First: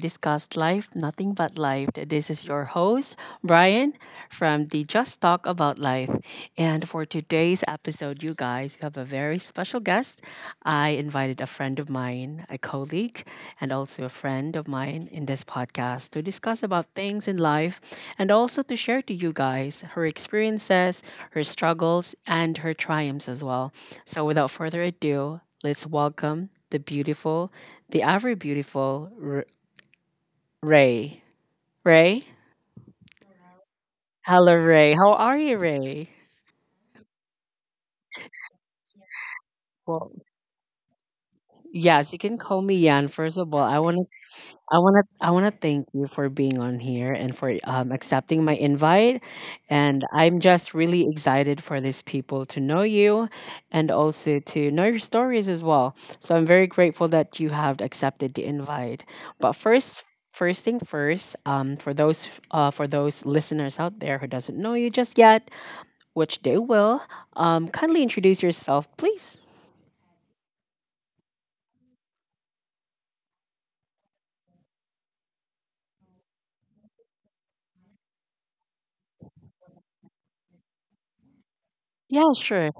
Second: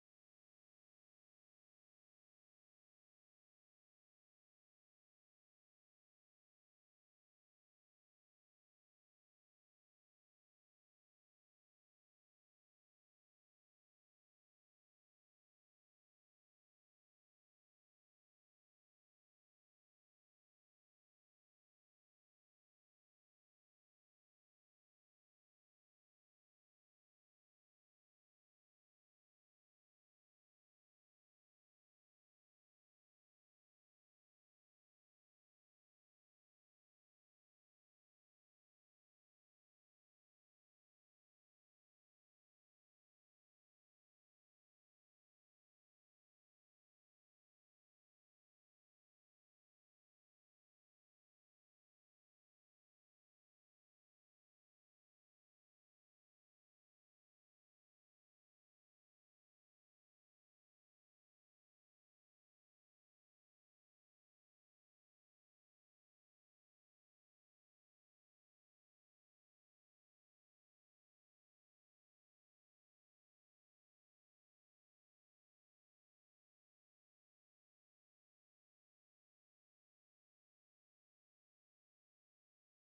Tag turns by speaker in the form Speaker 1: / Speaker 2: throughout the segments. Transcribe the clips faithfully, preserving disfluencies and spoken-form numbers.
Speaker 1: discuss life, nothing but life. This is your host, Brian from the Just Talk About Life. And for today's episode, you guys, you have a very special guest. I invited a friend of mine, a colleague, and also a friend of mine in this podcast to discuss about things in life and also to share to you guys her experiences, her struggles, and her triumphs as well. So without further ado, let's welcome the beautiful the ever beautiful R- Ray. Ray? Hello, Ray. How are you, Ray? Well, yes, you can call me Yan. First of all, I wanna, I wanna, I wanna thank you for being on here and for um, accepting my invite. And I'm just really excited for these people to know you, and also to know your stories as well. So I'm very grateful that you have accepted the invite. But first, first thing first, um, for those uh, for those listeners out there who doesn't know you just yet, which they will. Um, kindly introduce yourself, please. Yeah, sure.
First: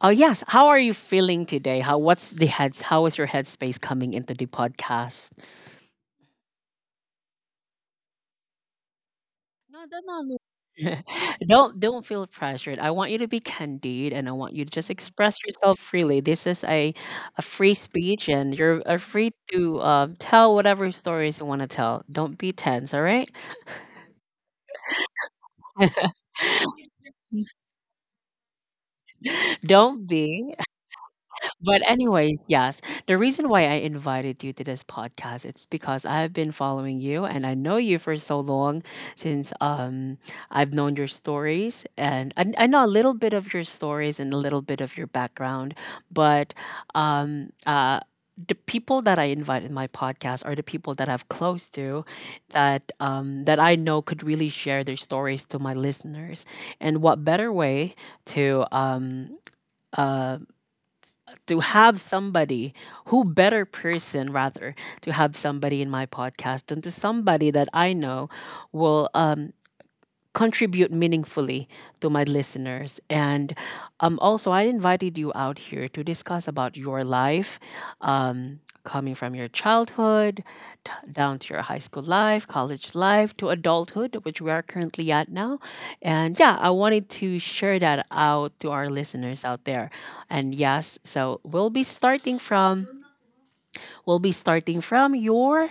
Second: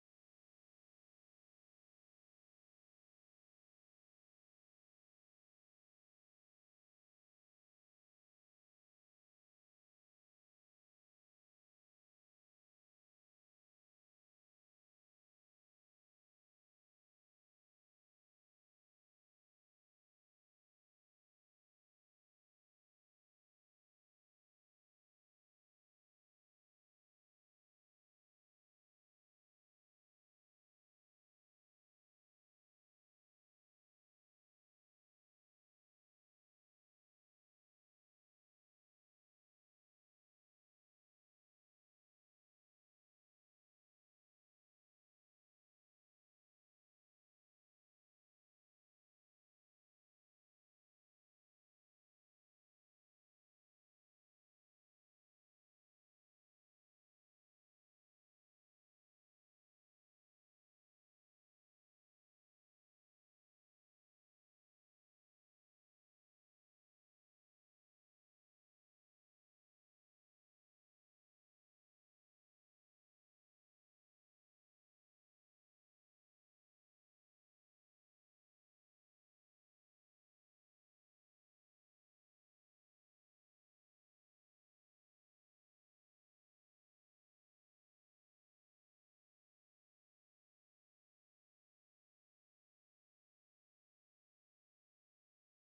Speaker 1: Oh, yes. How are you feeling today? How What's the heads? How is your headspace coming into the podcast? No, no, no, no. Don't don't feel pressured. I want you to be candid and I want you to just express yourself freely. This is a a free speech and you're uh, free to uh, tell whatever stories you want to tell. Don't be tense, all right? Don't be. But anyways, yes, the reason why I invited you to this podcast, it's because I've been following you and I know you for so long since um I've known your stories and I, I know a little bit of your stories and a little bit of your background, but um uh the people that I invite in my podcast are the people that I'm close to that um, that I know could really share their stories to my listeners. And what better way to um, uh, to have somebody who better person rather to have somebody in my podcast than to somebody that I know will um contribute meaningfully to my listeners and um, also I invited you out here to discuss about your life um, coming from your childhood t- down to your high school life, college life, to adulthood, which we are currently at now. And yeah, I wanted to share that out to our listeners out there. And yes, so we'll be starting from we'll be starting from your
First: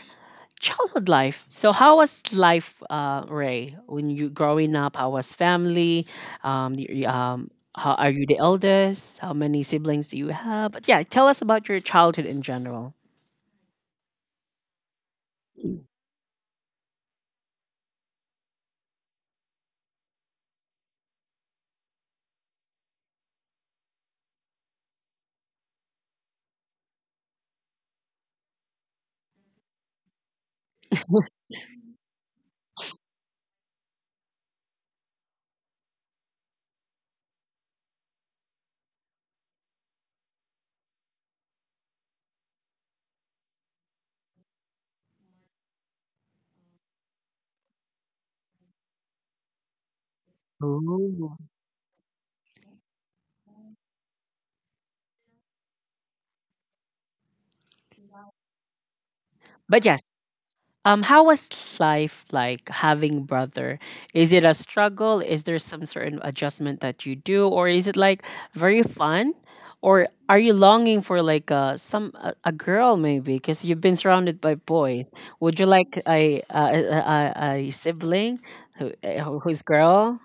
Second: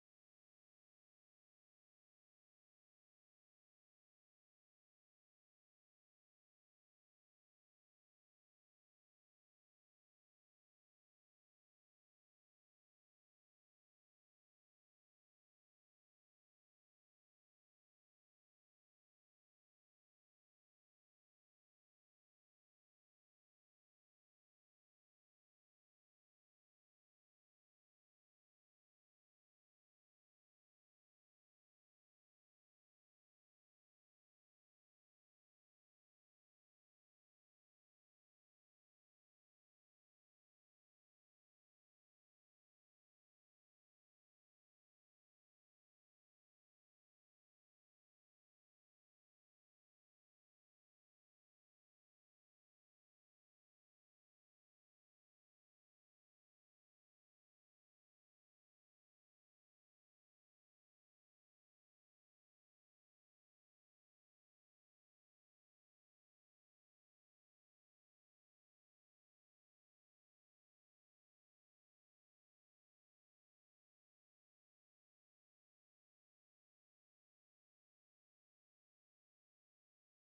Speaker 1: childhood life. So how was life, uh, Ray, when you growing up? How was family? Um, y- um, how are you the eldest? How many siblings do you have? But yeah, tell us about your childhood in general. Ooh. But yes, Um, how was life like having brother? Is it a struggle? Is there some certain adjustment that you do, or is it like very fun? Or are you longing for like uh, some a, a girl maybe because you've been surrounded by boys? Would you like a a, a, a a sibling who, eh, who- who's girl?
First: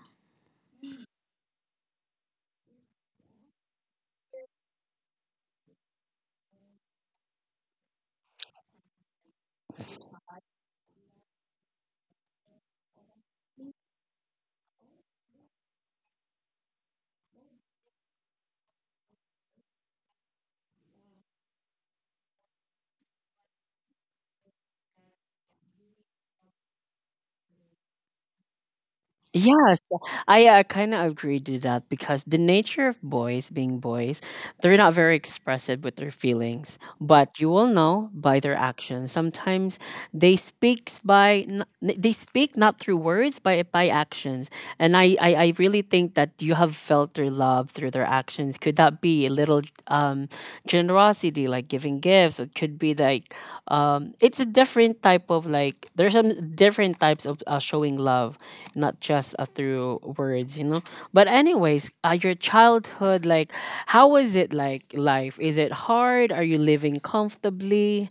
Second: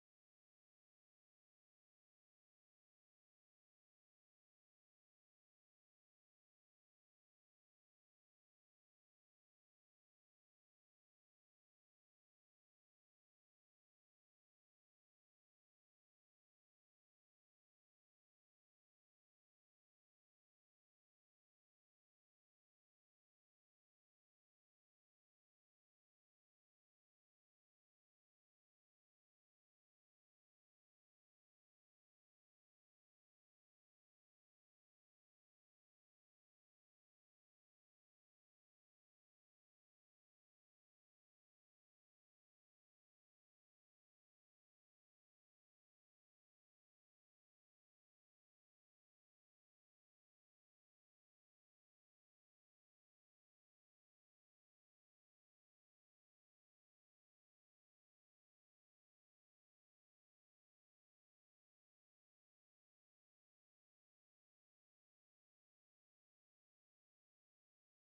Speaker 1: Yes, I uh, kind of agree to that because the nature of boys being boys, they're not very expressive with their feelings, but you will know by their actions. Sometimes they speaks by n- they speak not through words but by actions, and I, I I really think that you have felt their love through their actions. Could that be a little um, generosity, like giving gifts? It could be like um, it's a different type of like there's some different types of uh, showing love, not just uh, through words, you know. But anyways, uh, your childhood, like how was it like life? Is it hard? Are you living comfortably?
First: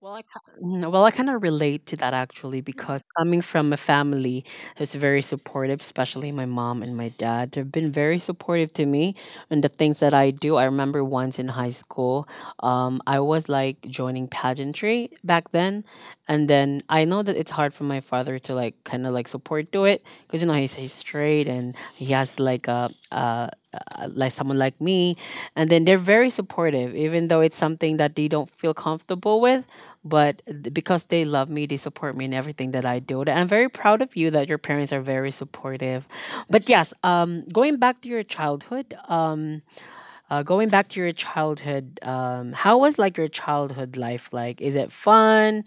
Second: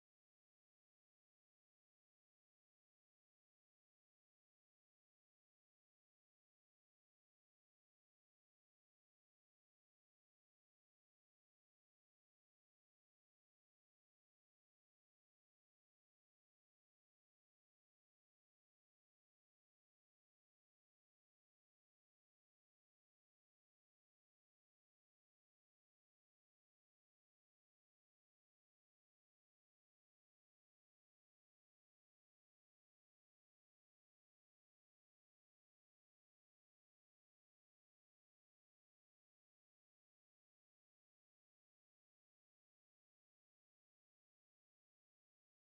Speaker 1: Well, I ki- mm, well, I kind of relate to that actually because coming from a family who's very supportive, especially my mom and my dad, they've been very supportive to me and the things that I do. I remember once in high school, um, I was like joining pageantry back then, and then I know that it's hard for my father to like kind of like support to it because you know he's he's straight and he has like a. Uh, uh, like someone like me. And then they're very supportive even though it's something that they don't feel comfortable with, but th- because they love me they support me in everything that I do. And I'm very proud of you that your parents are very supportive. But yes, um, going back to your childhood um, uh, going back to your childhood. Um, how was like your childhood life, like is it fun?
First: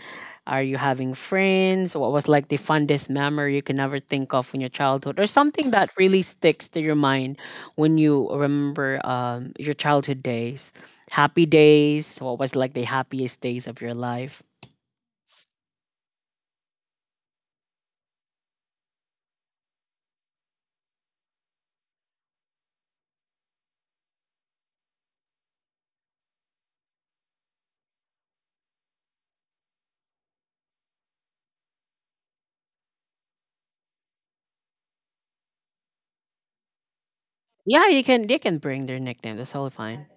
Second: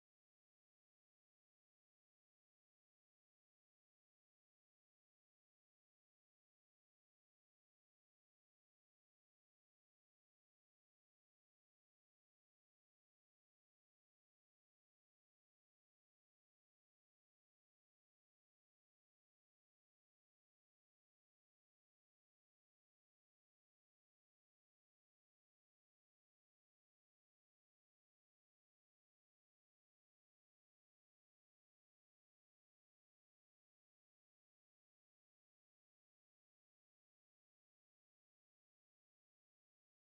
Speaker 1: Are you having friends? What was like the fondest memory you can ever think of in your childhood, or something that really sticks to your mind when you remember um, your childhood days? Happy days, what was like the happiest days of your life? Yeah, you can they can bring their nickname. That's totally fine.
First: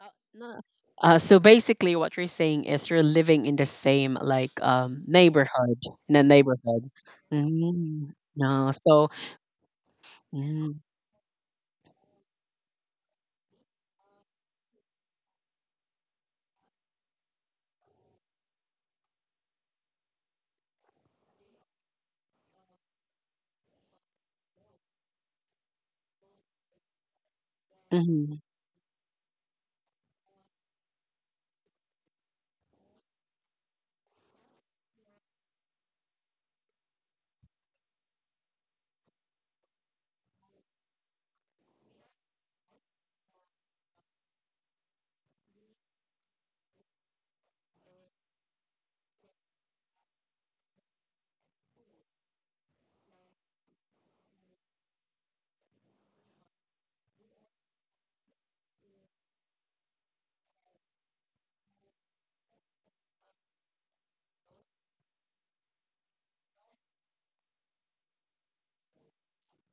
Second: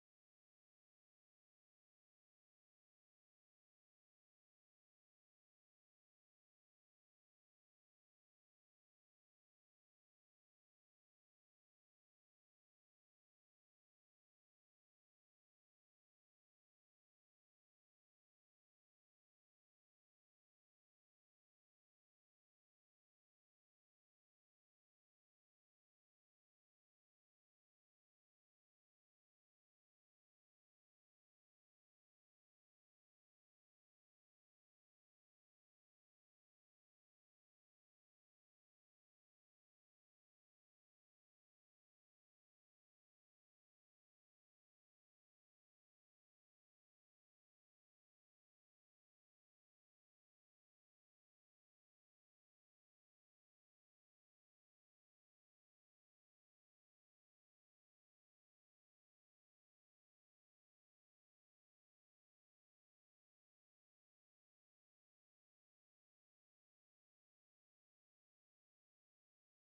Speaker 1: Uh, no. Uh, so basically, what you're saying is you're living in the same like um neighborhood, in a neighborhood. Mm, no, so mm, mm,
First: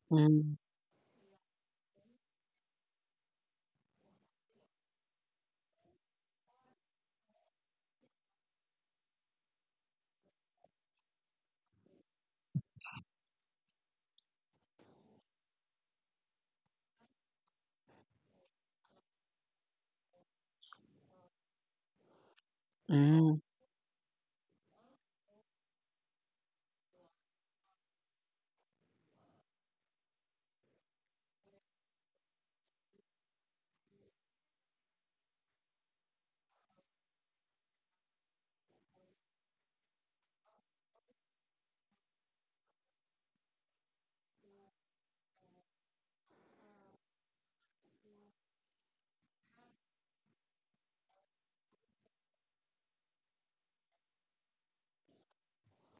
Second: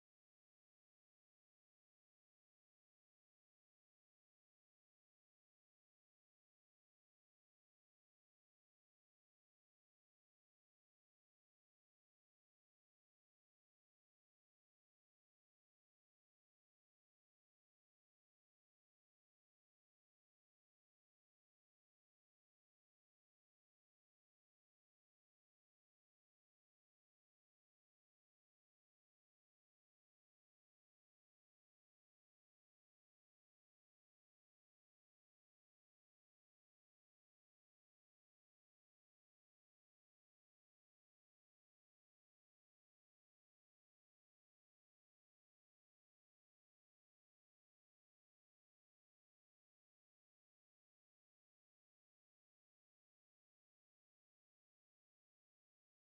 Speaker 1: mm, mm.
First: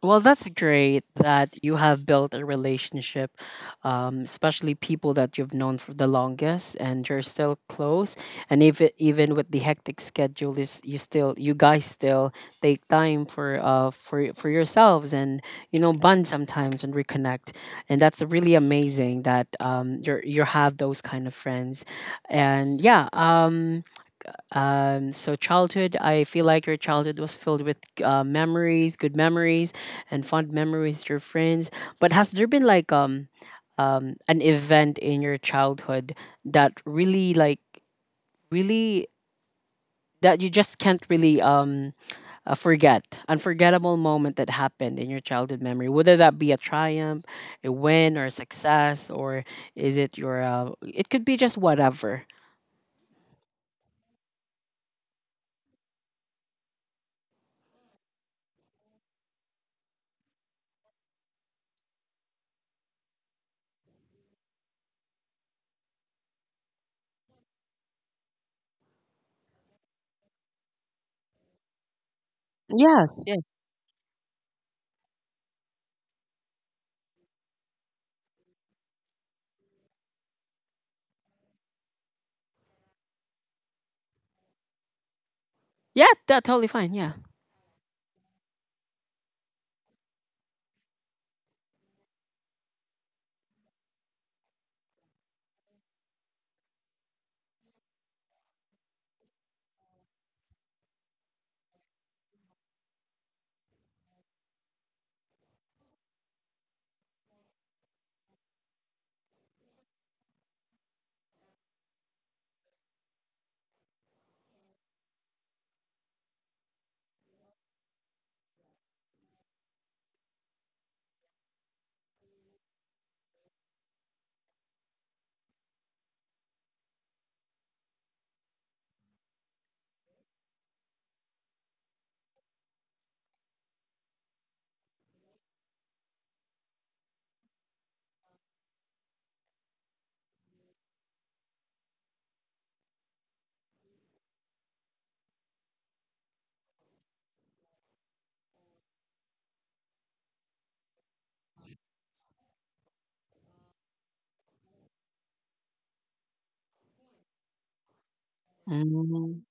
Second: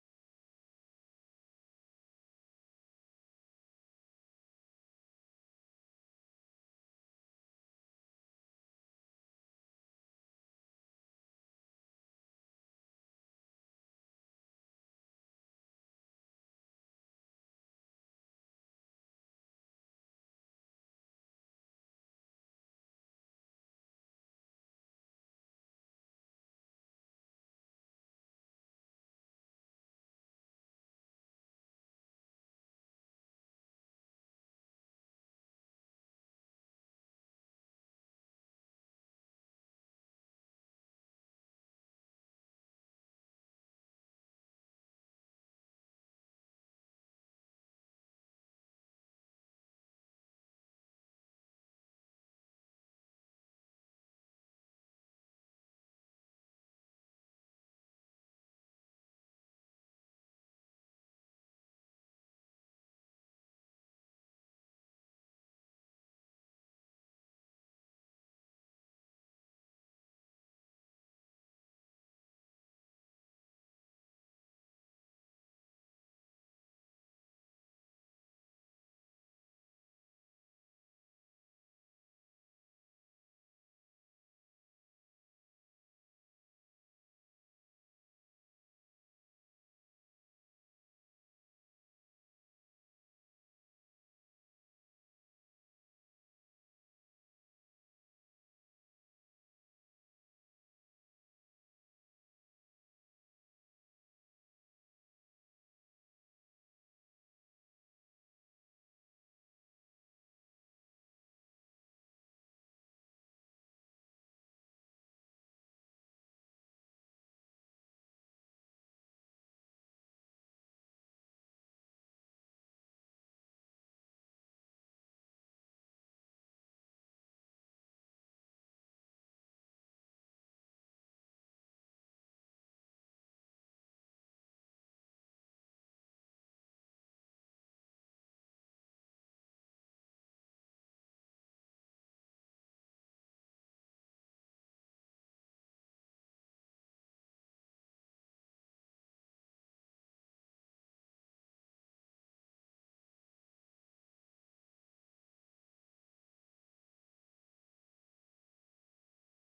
Speaker 1: Well, that's great that you have built a relationship, um, especially people that you've known for the longest, and you're still close. And if it, even with the hectic schedule, is you still you guys still take time for uh for for yourselves and you know bond sometimes and reconnect, and that's really amazing that um you are you have those kind of friends, and yeah um um, so childhood, I feel like your childhood was filled with uh, memories, good memories, and fond memories with your friends. But has there been like um, um, an event in your childhood that really like really that you just can't really um uh, forget, unforgettable moment that happened in your childhood memory? Whether that be a triumph, a win, or a success, or is it your uh, it could be just whatever. Yes, yes, yeah, that totally fine. Yeah. Mm.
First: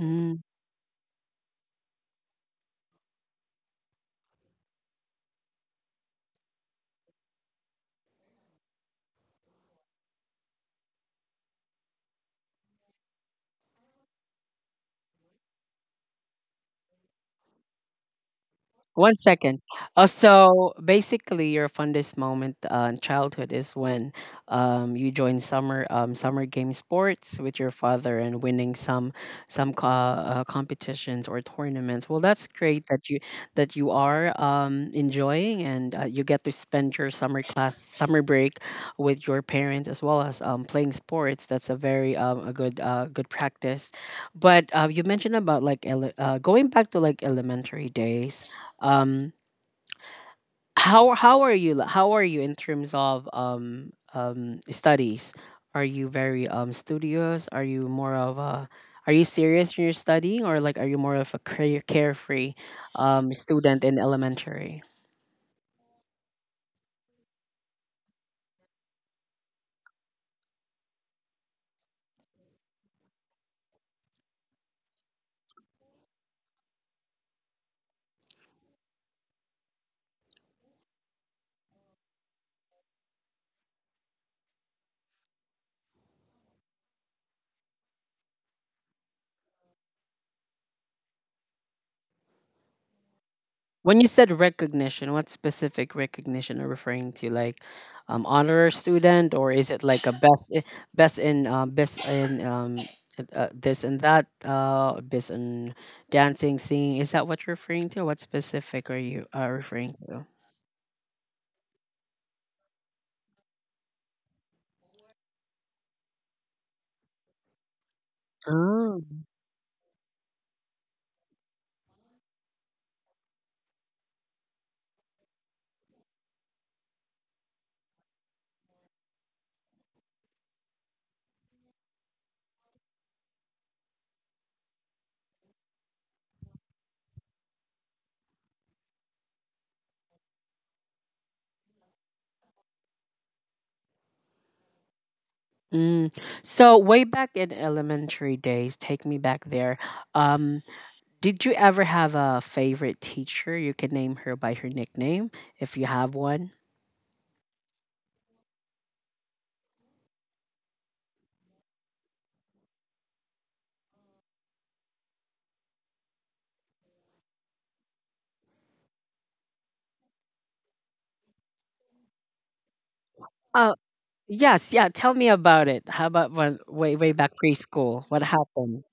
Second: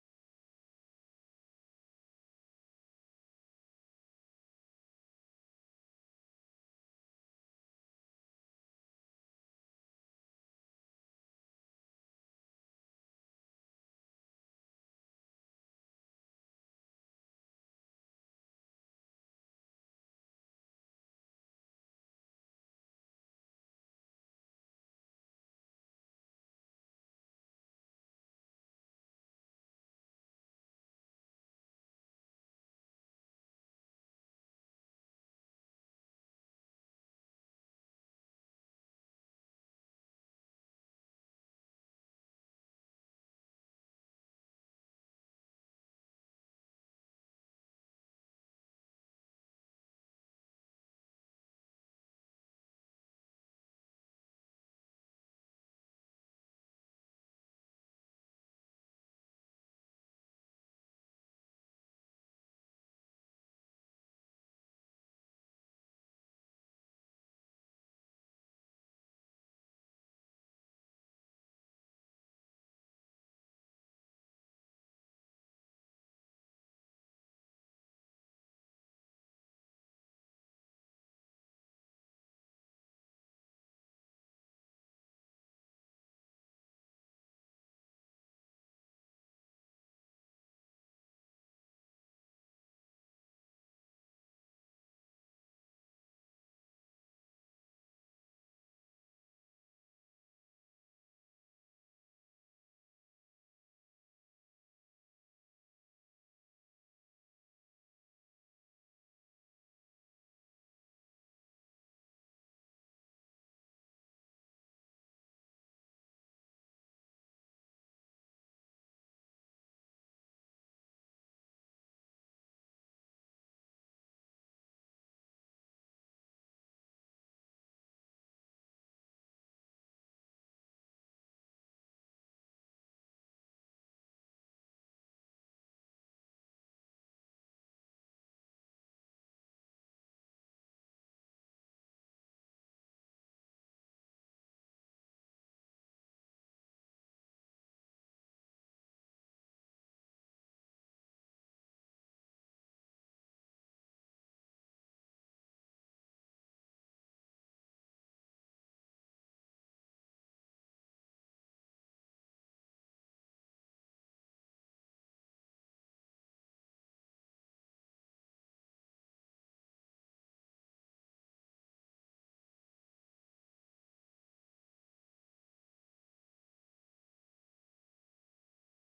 Speaker 1: Mm. One second. Uh, so basically, your fondest moment uh, in childhood is when um, you joined summer um, summer game sports with your father and winning some some co- uh, competitions or tournaments. Well, that's great that you that you are um, enjoying and uh, you get to spend your summer class summer break with your parents as well as um, playing sports. That's a very um, a good uh, good practice. But uh, you mentioned about like ele- uh, going back to like elementary days. um how how are you li- how are you in terms of um um studies? Are you very um studious? Are you more of a Are you serious in your studying, or like are you more of a care- carefree um student in elementary? When you said recognition, what specific recognition are you referring to? Like, um, honor student, or is it like a best, i- best in, uh, best in, um, uh, this and that, uh, best in dancing, singing? Is that what you're referring to? What specific are you uh, referring to? Oh. Mm. So way back in elementary days, take me back there. Um, did you ever have a favorite teacher? You can name her by her nickname if you have one. Oh, yes, yeah. Tell me about it. How about when way way back preschool? What happened?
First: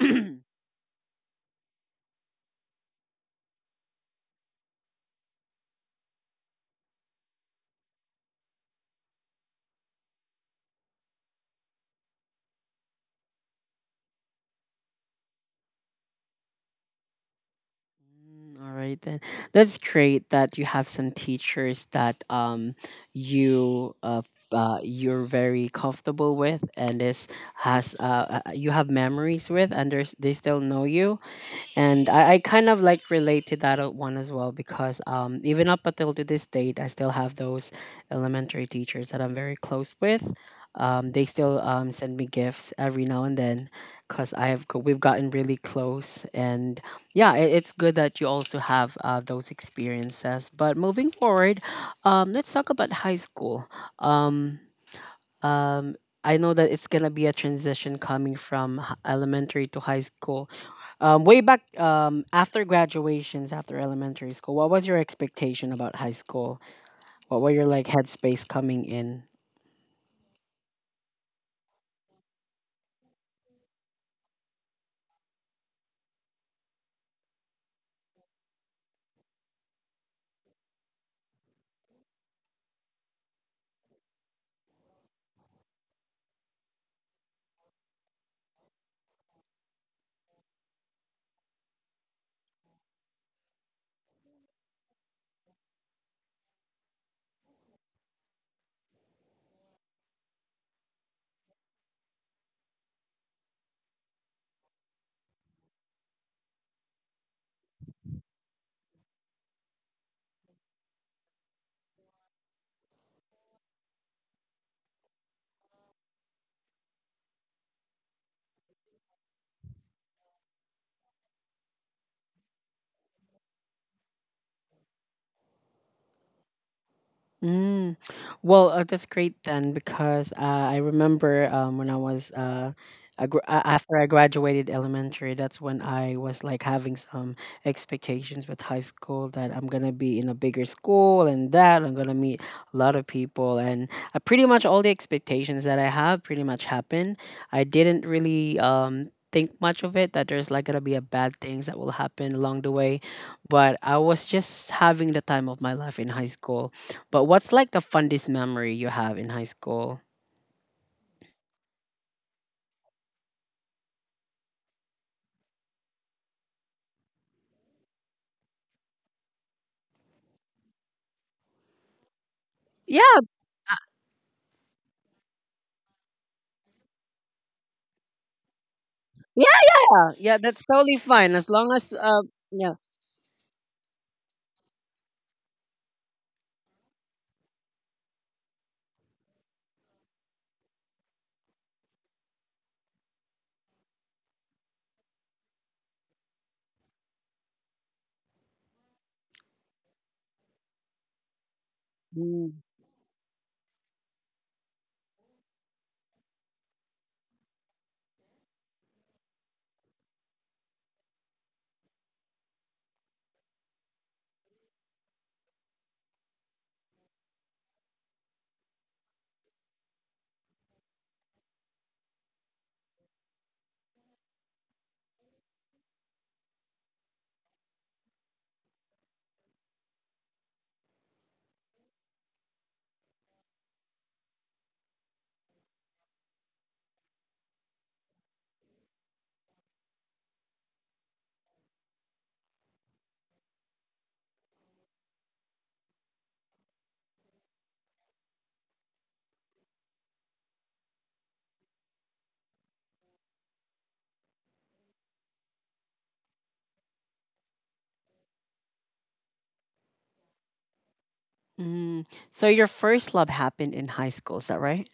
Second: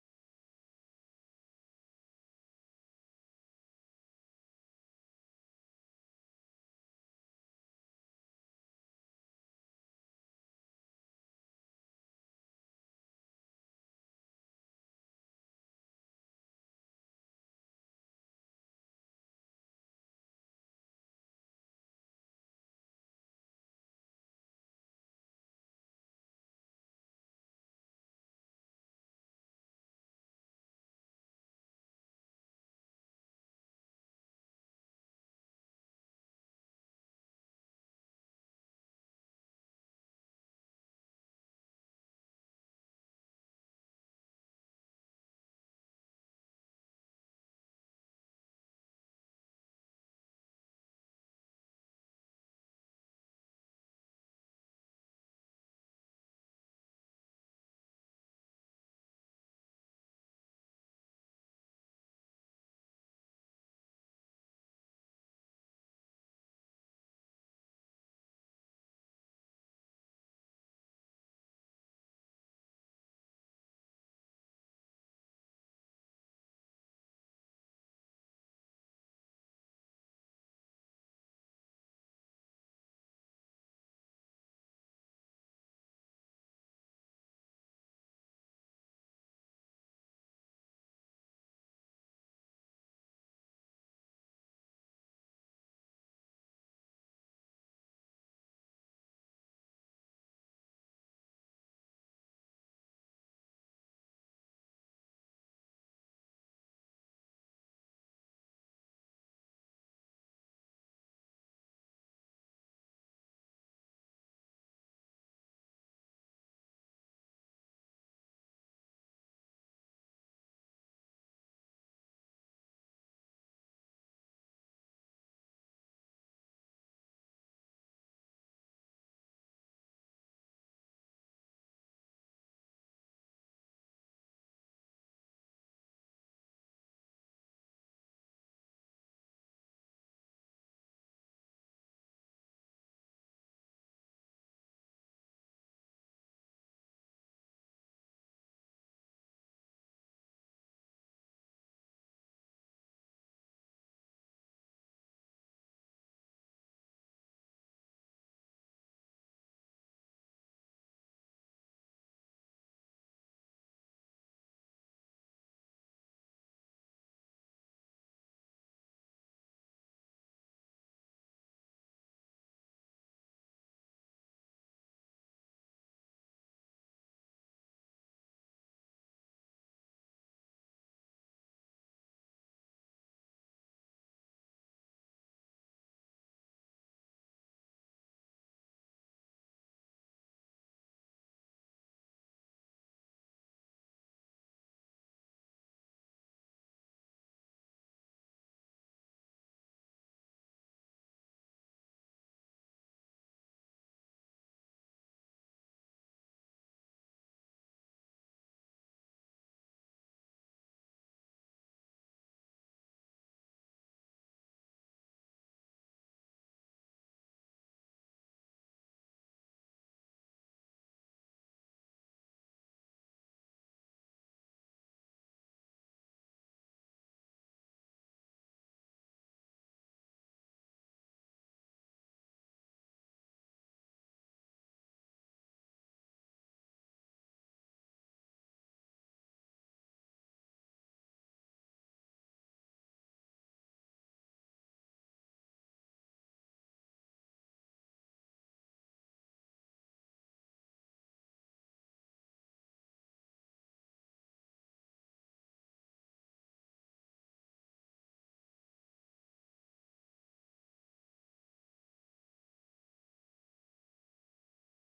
Speaker 1: Mm, all right then. That's great that you have some teachers that um you uh, f- uh you're very comfortable with and this has uh uh, you have memories with and there's, they still know you. And I, I kind of like relate to that o- one as well because um, even up until to this date, I still have those elementary teachers that I'm very close with. Um, they still um, send me gifts every now and then because I have go- we've gotten really close. And yeah, it, it's good that you also have uh, those experiences. But moving forward, um, let's talk about high school. Um, um, I know that it's gonna be a transition coming from h- elementary to high school. Um, way back, um, after graduations, after elementary school, what was your expectation about high school? What were your like headspace coming in? Mm. Well, uh, that's great then because uh, I remember um, when I was uh, I gr- a- after I graduated elementary, that's when I was like having some expectations with high school that I'm gonna be in a bigger school and that I'm gonna meet a lot of people and uh, pretty much all the expectations that I have pretty much happened. I didn't really um, think much of it that there's like gonna be a bad things that will happen along the way, but I was just having the time of my life in high school. But what's like the funniest memory you have in high school? Yeah, yeah, yeah. That's totally fine as long as uh, yeah. Mm. Mm. So your first love happened in high school, is that right?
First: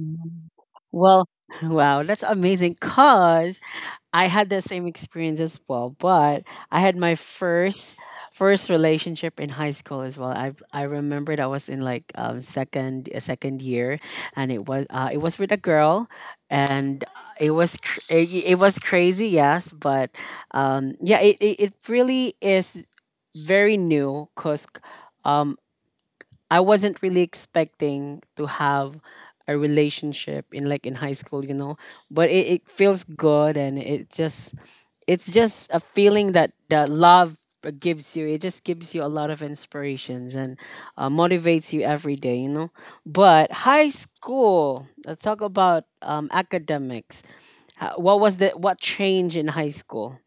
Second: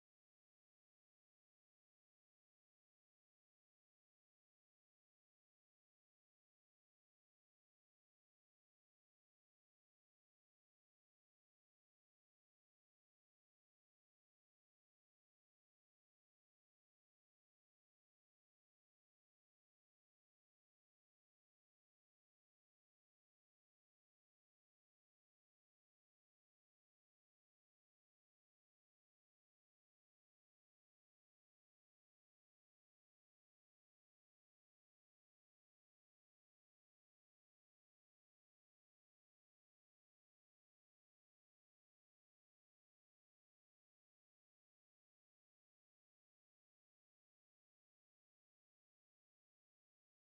Speaker 1: Mm. Well, wow, that's amazing. Cause I had the same experience as well, but I had my first first relationship in high school as well. I I remembered I was in like um second uh, second year, and it was uh, it was with a girl, and it was cr- it, it was crazy, yes, but um yeah, it it, it really is very new because I wasn't really expecting to have a relationship in like in high school, you know. But it, it feels good and it just it's just a feeling that that love gives you. It just gives you a lot of inspirations and uh, motivates you every day, you know. But high school, let's talk about um, academics. Ho- What was the what change in high school?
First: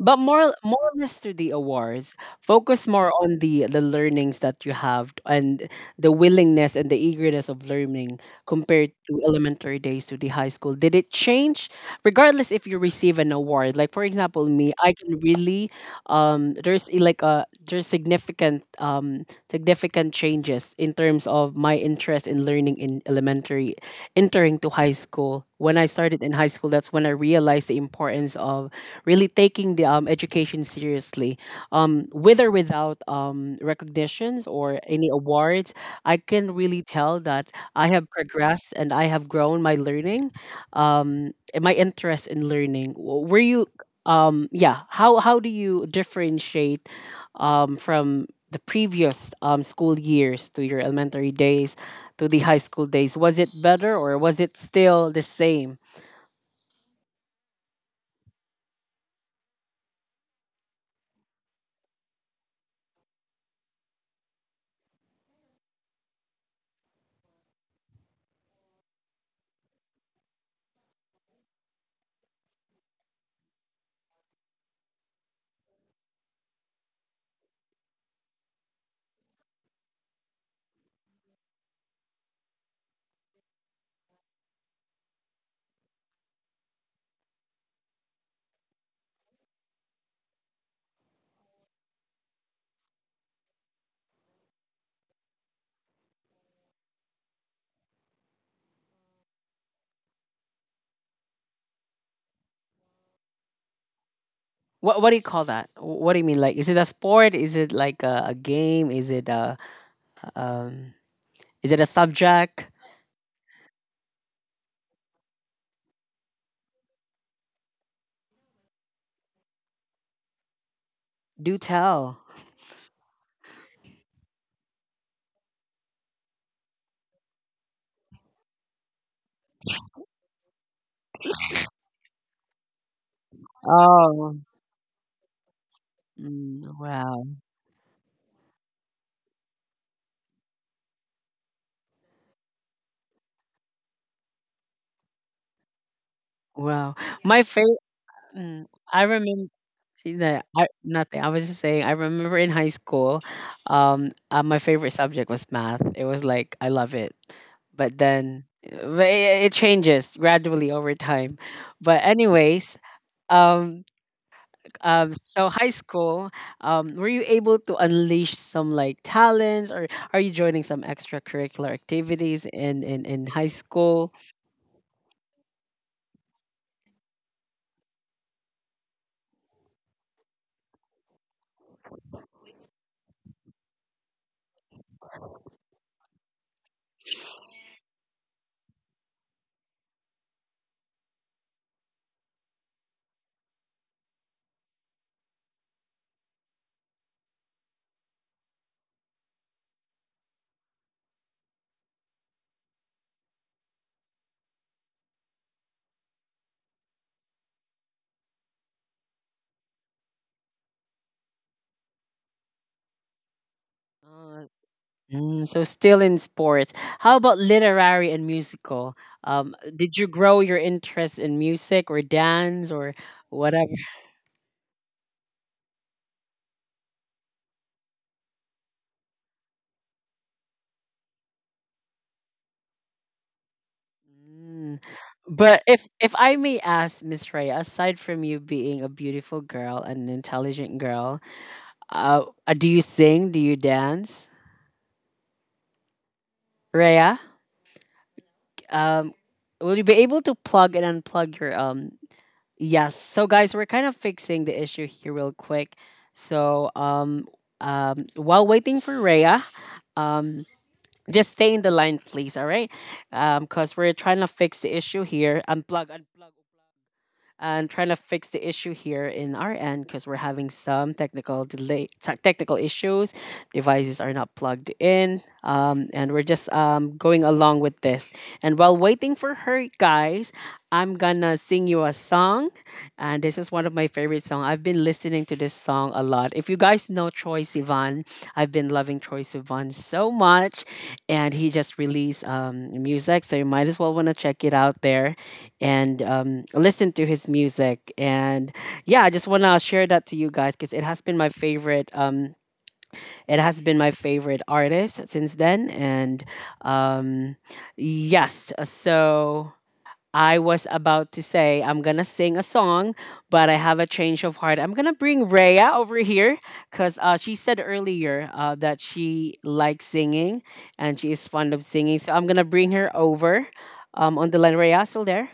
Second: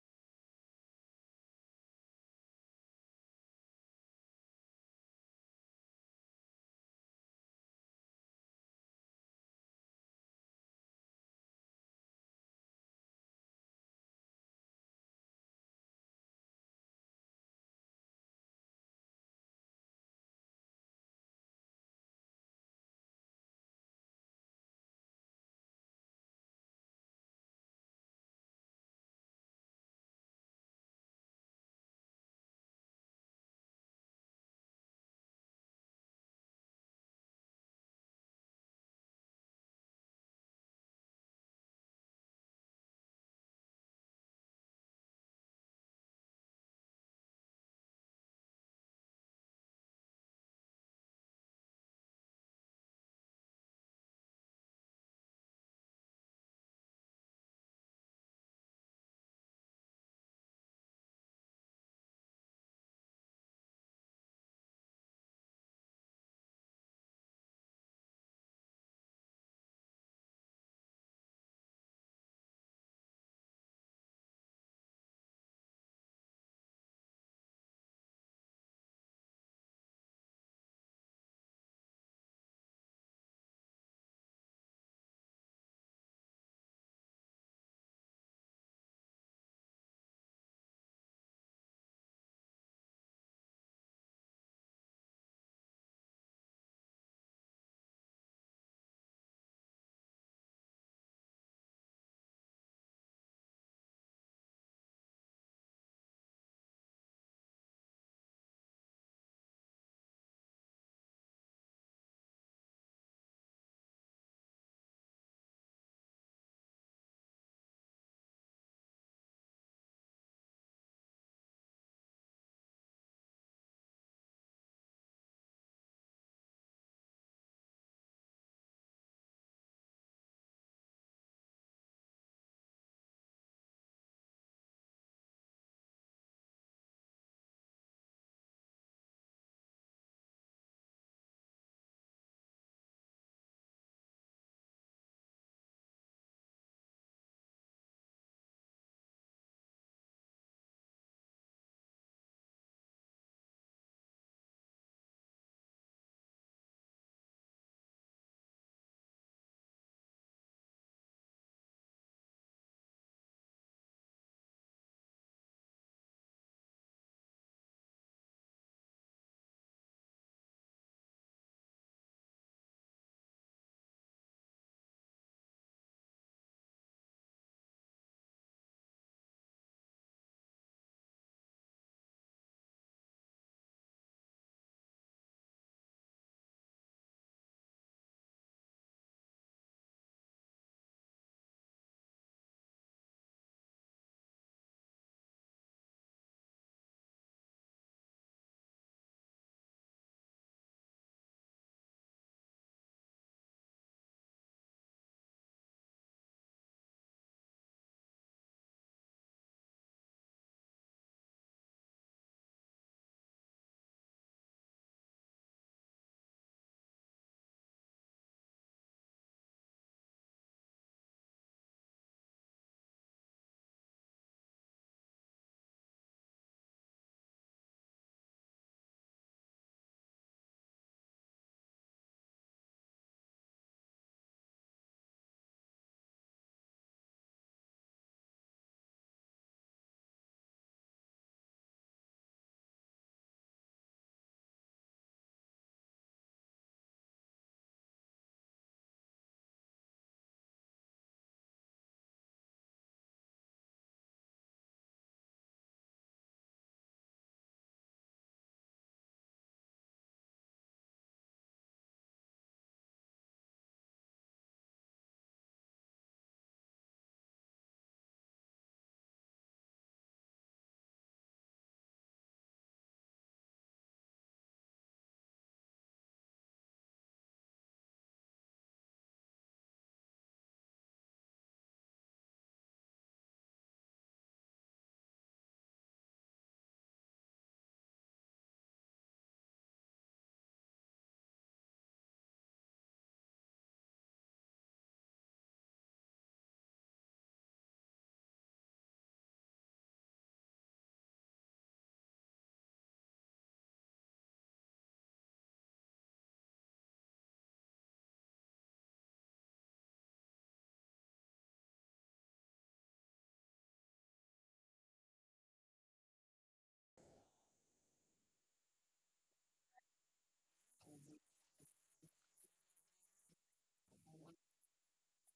Speaker 1: But more more or less to the awards, focus more on the the learnings that you have and the willingness and the eagerness of learning compared to elementary days to the high school. Did it change? Regardless if you receive an award, like for example me, I can really um there's I- like a there's significant um significant changes in terms of my interest in learning in elementary entering to high school. When I started in high school, that's when I realized the importance of really taking the um, education seriously, um, with or without um, recognitions or any awards. I can really tell that I have progressed and I have grown my learning, um, and my interest in learning. W- were you, um, yeah, how, how do you differentiate, um, from the previous um, school years to your elementary days to the high school days? Was it better or was it still the same? What what do you call that? What do you mean? Like, is it a sport? Is it like a, a game? Is it a um? Is it a subject? Do tell. Oh, mm, wow, wow. My favorite. Mm, I remember. That I, nothing. I was just saying. I remember in high school, um, uh, my favorite subject was math. It was like I love it, but then uh, but it, it changes gradually over time. But anyways, um, Um, so high school, um, were you able to unleash some like talents, or are you joining some extracurricular activities in in in high school? Uh, mm, so still in sports. How about literary and musical? Um, did you grow your interest in music or dance or whatever? Mm. But if if I may ask, Miss Raya, aside from you being a beautiful girl and an intelligent girl, uh, uh, do you sing? Do you dance, Raya? Um, will you be able to plug and unplug your um? Yes. So guys, we're kind of fixing the issue here real quick. So um um while waiting for Rhea, um just stay in the line, please. All right, um, because we're trying to fix the issue here. Unplug, unplug and trying to fix the issue here in our end because we're having some technical delay, te- technical issues. Devices are not plugged in, um, and we're just um, going along with this. And while waiting for her, guys, I'm gonna sing you a song, and this is one of my favorite songs. I've been listening to this song a lot. If you guys know Troye Sivan, I've been loving Troy Sivan so much, and he just released um, music, so you might as well want to check it out there and um, listen to his music. And yeah, I just want to share that to you guys because it has been my favorite. Um, it has been my favorite artist since then, and um, yes, so I was about to say I'm gonna sing a song, but I have a change of heart. I'm gonna bring Rhea over here because uh, she said earlier uh, that she likes singing and she is fond of singing. So I'm gonna bring her over um, on the line. Rhea, still there?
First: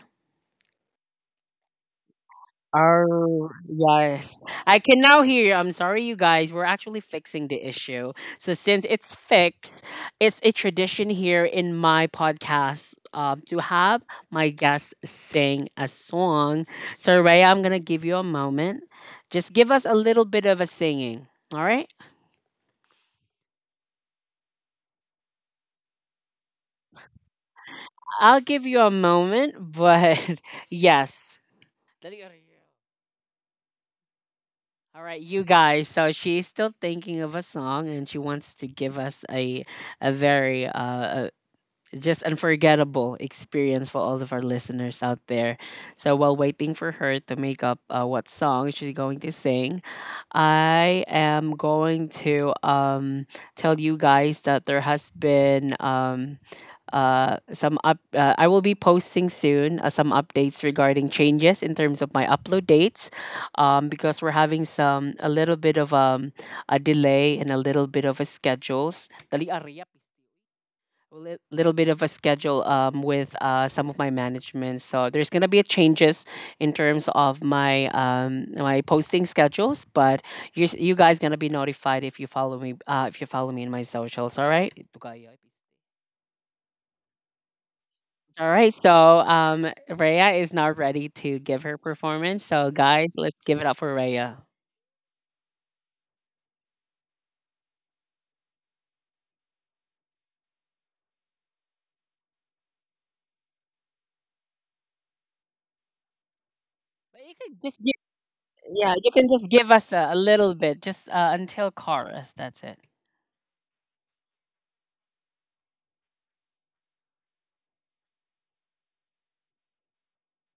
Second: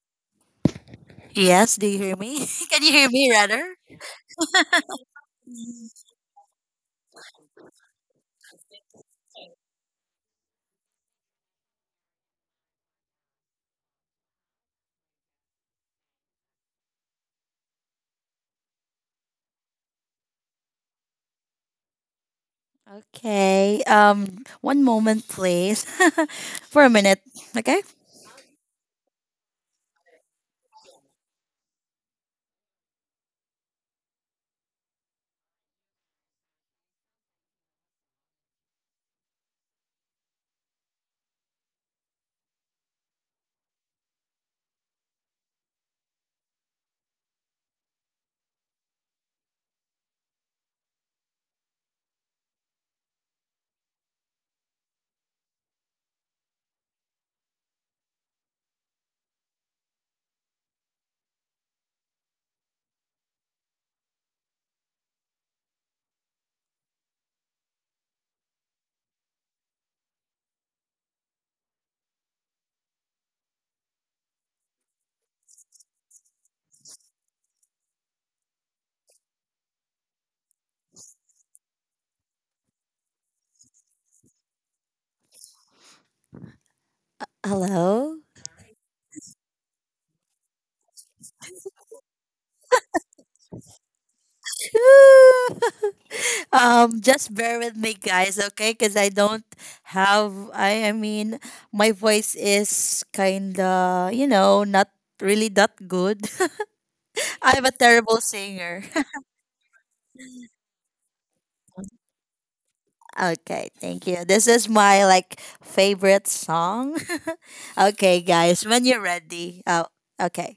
Speaker 2: Yes, do you hear me? Can you hear me,
Speaker 1: Oh,
Speaker 2: rather?
Speaker 1: yes. I can now hear you. I'm
Speaker 2: Mm.
Speaker 1: sorry, you guys. We're actually fixing the issue. So since it's fixed, it's a tradition here in my podcast um, to have my guests sing a song. So Raya, I'm gonna give you a moment. Just give us a little bit of a singing. All right?
Speaker 2: Okay. Um, one moment, please, for a minute. Okay.
Speaker 1: I'll give you a moment, but yes. All right, you guys. So she's still thinking of a song, and she wants to give us a a very uh, just unforgettable experience for all of our listeners out there. So while waiting for her to make up uh, what song she's going to sing, I am going to um, tell you guys that there has been um, uh, some up. Uh, I will be posting soon uh, some updates regarding changes in terms of my upload dates, um, because we're having some a little bit of um, a delay and a little bit of a schedules. Dali, Aria, a li- little bit of a schedule um, with uh, some of my management. So there's gonna be changes in terms of my um, my posting schedules, but you s- you guys gonna be notified if you follow me uh, if you follow me in my socials. All right.
Speaker 2: Hello.
Speaker 1: All right. So um, Rhea is now ready to give her performance. So guys, let's give it up for Rhea.
Speaker 2: um, just bear with me, guys. Okay, because I don't have. I I mean, my voice is kinda, you know, not really that good.
Speaker 1: But you could
Speaker 2: I'm a
Speaker 1: just give
Speaker 2: terrible singer.
Speaker 1: yeah, you can just give us a, a little bit, just uh, until chorus. That's it.
Speaker 2: Okay, thank you. This is my like favorite song. Okay, guys, when you're ready. Oh, okay.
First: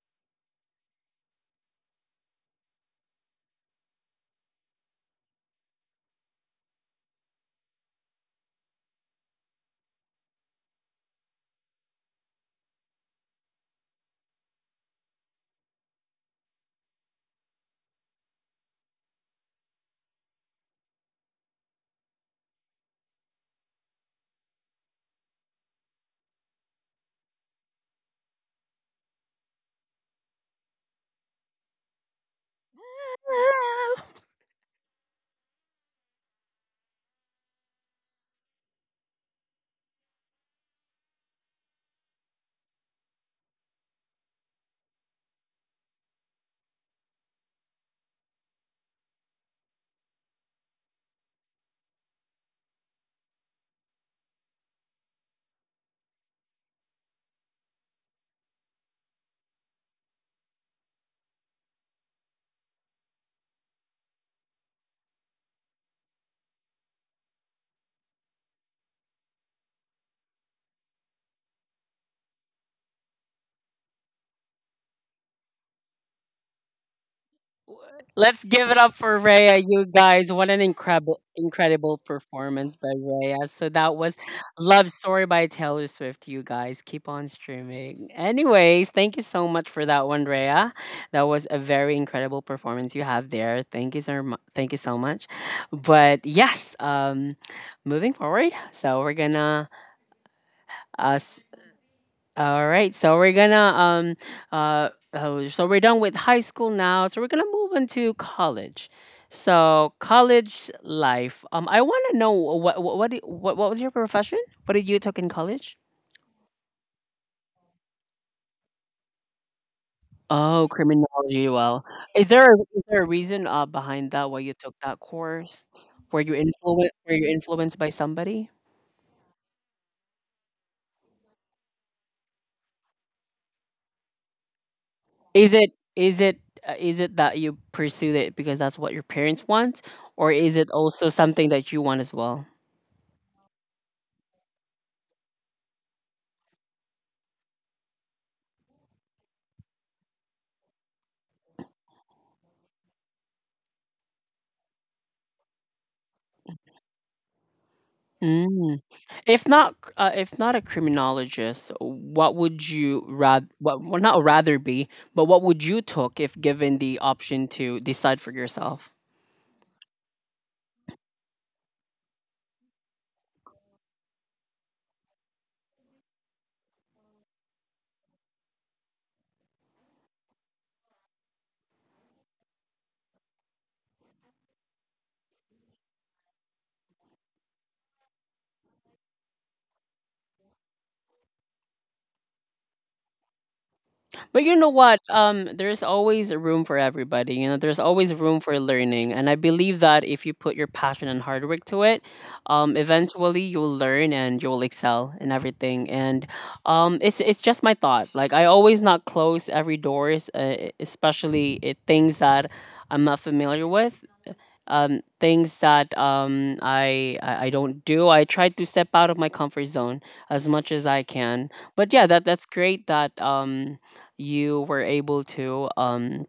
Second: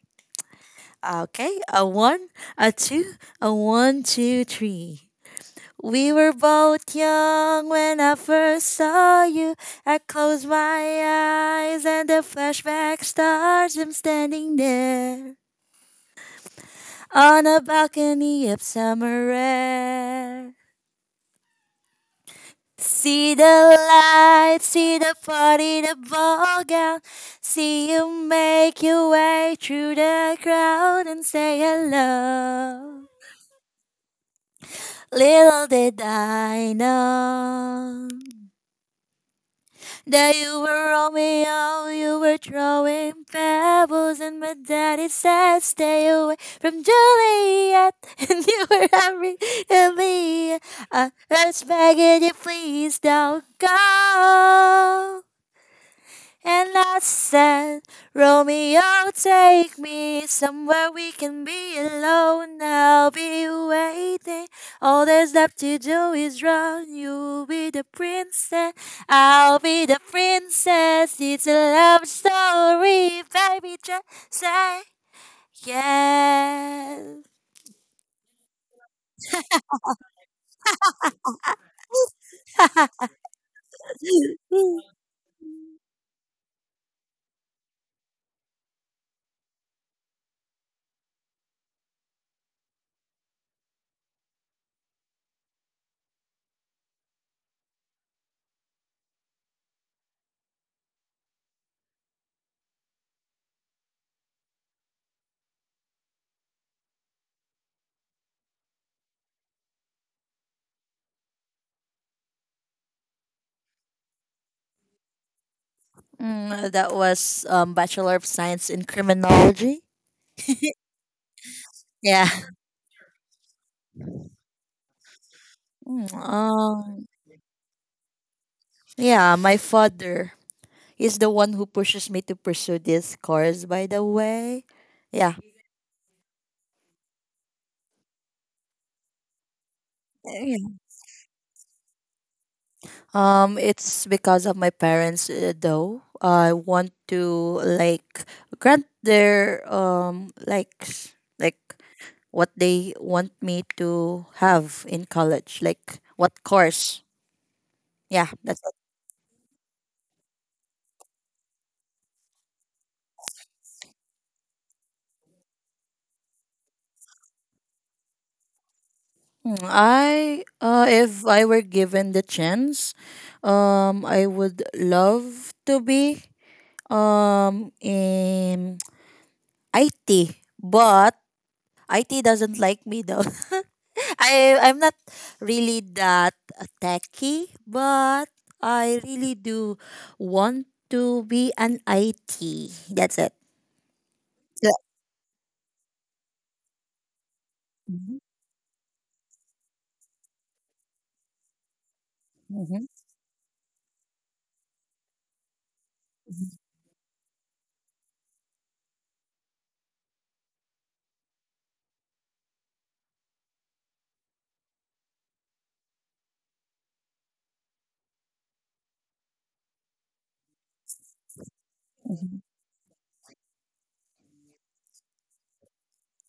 Speaker 2: Okay, a one, a two, a one, two, three. We were both young when I first saw you. I closed my eyes and the flashback starts. I'm standing there on a balcony of summer air. See the lights, see the party, the ball gown. See you make your way through the crowd and say hello. Little did I know that you were Romeo, you were throwing pebbles, and my daddy said, stay away from Juliet. And you were Henry and me. I respect it, you please don't go. And I said, Romeo, take me somewhere we can be alone. I'll be waiting. All there's left to do is run. You'll be the princess. I'll be the princess. It's a love story, baby. Just say yes.
Speaker 1: Let's give it up for Rhea, you guys. What an incredible incredible performance by Rhea. So that was Love Story by Taylor Swift, you guys. Keep on streaming. Anyways, thank you so much for that one, Rhea. That was a very incredible performance you have there. Thank you so much. Thank you so much. But yes, um moving forward, so we're gonna uh, all right, so we're gonna um uh oh, so we're done with high school now. So we're gonna move into college. So college life. Um, I want to know what what what, do- what what was your profession? What did you took in college?
Speaker 2: Mm, that was um, Bachelor of Science in Criminology.
Speaker 1: Oh, criminology. Well,
Speaker 2: Yeah.
Speaker 1: is there a, is there a reason uh behind that why you took that course?
Speaker 2: Mm.
Speaker 1: Were you influenced?
Speaker 2: Um,
Speaker 1: Were you influenced by somebody?
Speaker 2: yeah, my father. Is the one who pushes me to pursue this course, by the way. Yeah.
Speaker 1: Is it is it uh, is it that you pursued it because that's what your parents want, or is
Speaker 2: Yeah.
Speaker 1: it also something that you want as well?
Speaker 2: Um, it's because of my parents, uh, though. I want to like grant their um like s- like what they want me to have in college, like what course. Yeah, that's it.
Speaker 1: Mm. If not, c- uh, if not a criminologist, what would you rather? What, well, not rather be, but what would you took if given the option to decide for yourself?
Speaker 2: Hmm, I uh, if I were given the chance, um, I would love to be um in I T, but I T doesn't like me though. I I'm not really that techy, but I really do want to be an I T. That's it.
Speaker 1: But you know
Speaker 2: Yeah.
Speaker 1: what? Um, there's always a room for everybody. You know, there's always
Speaker 2: Mhm,
Speaker 1: room for learning, and I believe that if you put your passion and hard work to it, um,
Speaker 2: mhm,
Speaker 1: eventually you'll learn and you'll excel in everything. And
Speaker 2: mhm,
Speaker 1: um, it's it's just my thought. Like I always not close every doors, uh, especially it, things that I'm not familiar with, um, things that um, I, I I don't do. I try to step out of my comfort zone as much as I can. But yeah, that
Speaker 2: mhm.
Speaker 1: that's great that um, you were able to um,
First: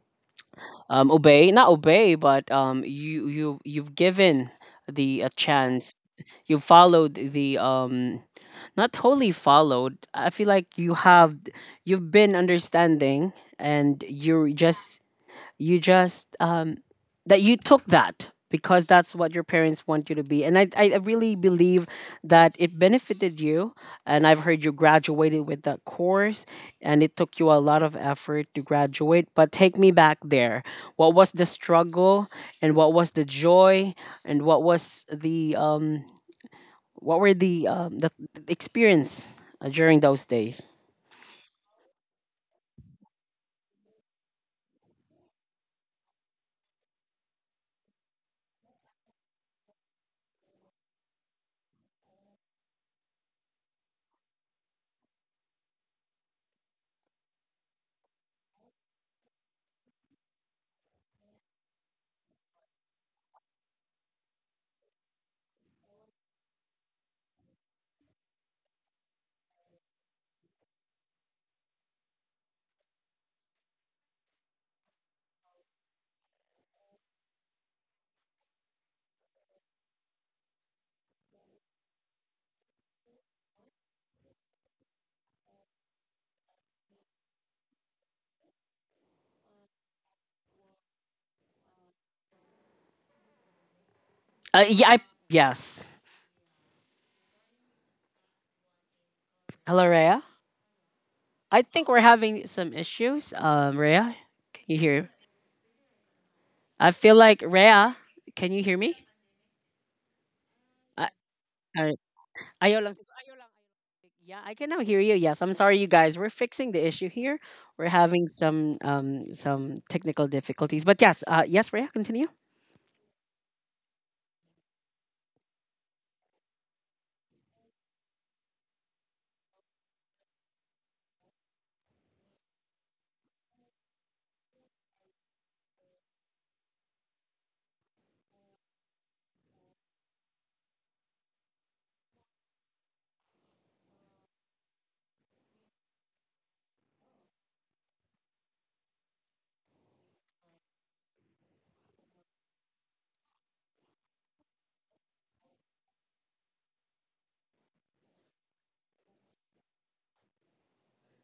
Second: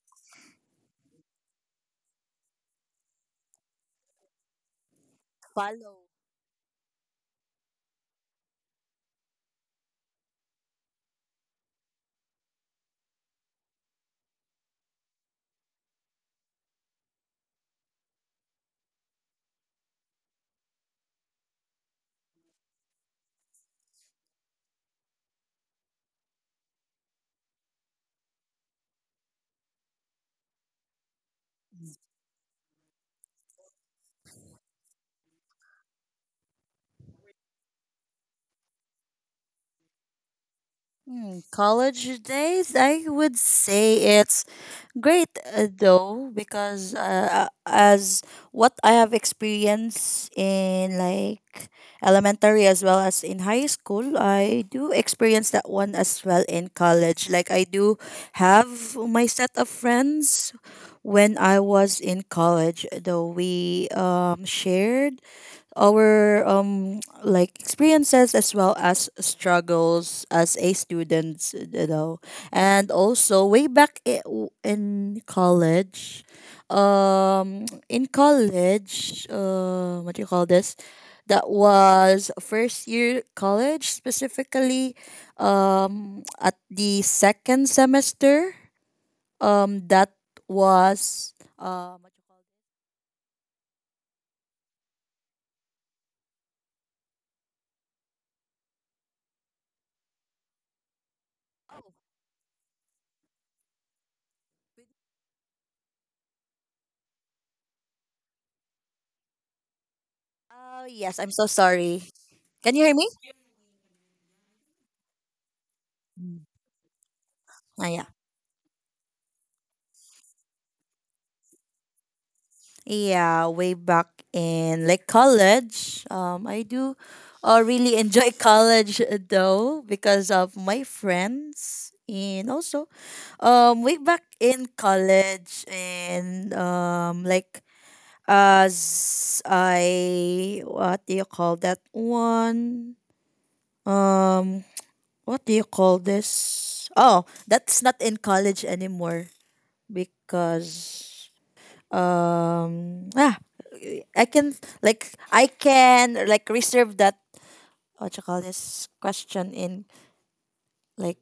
Speaker 1: um, obey, not obey, but um, you you you've given the a chance.
Speaker 2: Follow.
Speaker 1: You followed the um, not totally followed. I feel like you have you've been understanding and you're just you just um, that you took that because that's what your parents want you to be, and I, I really believe that it benefited you, and I've heard you graduated with that course, and it took you a lot of effort to graduate. But take me back there. What was the struggle, and what was the joy, and what was the um what were the um the the experience uh, during those days?
Speaker 2: Hmm, college days, I would say it's great uh, though, because uh, uh, as what I have experienced in like elementary as well as in high school, I do experience that one as well in college. Like I do have my set of friends when I was in college, though we um, shared our um like experiences as well as struggles as a student, you know. And also way back i- w- in college, um in college uh what do you call this, that was first year college specifically, um at the second semester. Um that was um what do you call it?
Speaker 1: uh, yeah I, yes, hello Rhea. I think we're having some issues. Um, Rhea, can you hear? I feel like Rhea, can you hear me?
Speaker 2: Oh
Speaker 1: I,
Speaker 2: yes, I'm so
Speaker 1: I,
Speaker 2: sorry. Can
Speaker 1: ayaw
Speaker 2: you hear
Speaker 1: lang.
Speaker 2: me?
Speaker 1: Siguro. Ayaw lang. Yeah, I can now hear you. Yes, I'm sorry, you guys. We're
Speaker 2: Mm.
Speaker 1: fixing the issue here.
Speaker 2: Ah,
Speaker 1: We're
Speaker 2: yeah.
Speaker 1: having some um some technical difficulties, but yes, uh, yes, Rhea, continue.
Speaker 2: Yeah, way back in like college. Um, I do uh, really enjoy college uh, though, because of my friends. And also um way back in college, and um like as I what do you call that one? Um, what do you call this? Oh, that's not in college anymore because um, ah, I can like I can like reserve that what you call this question in like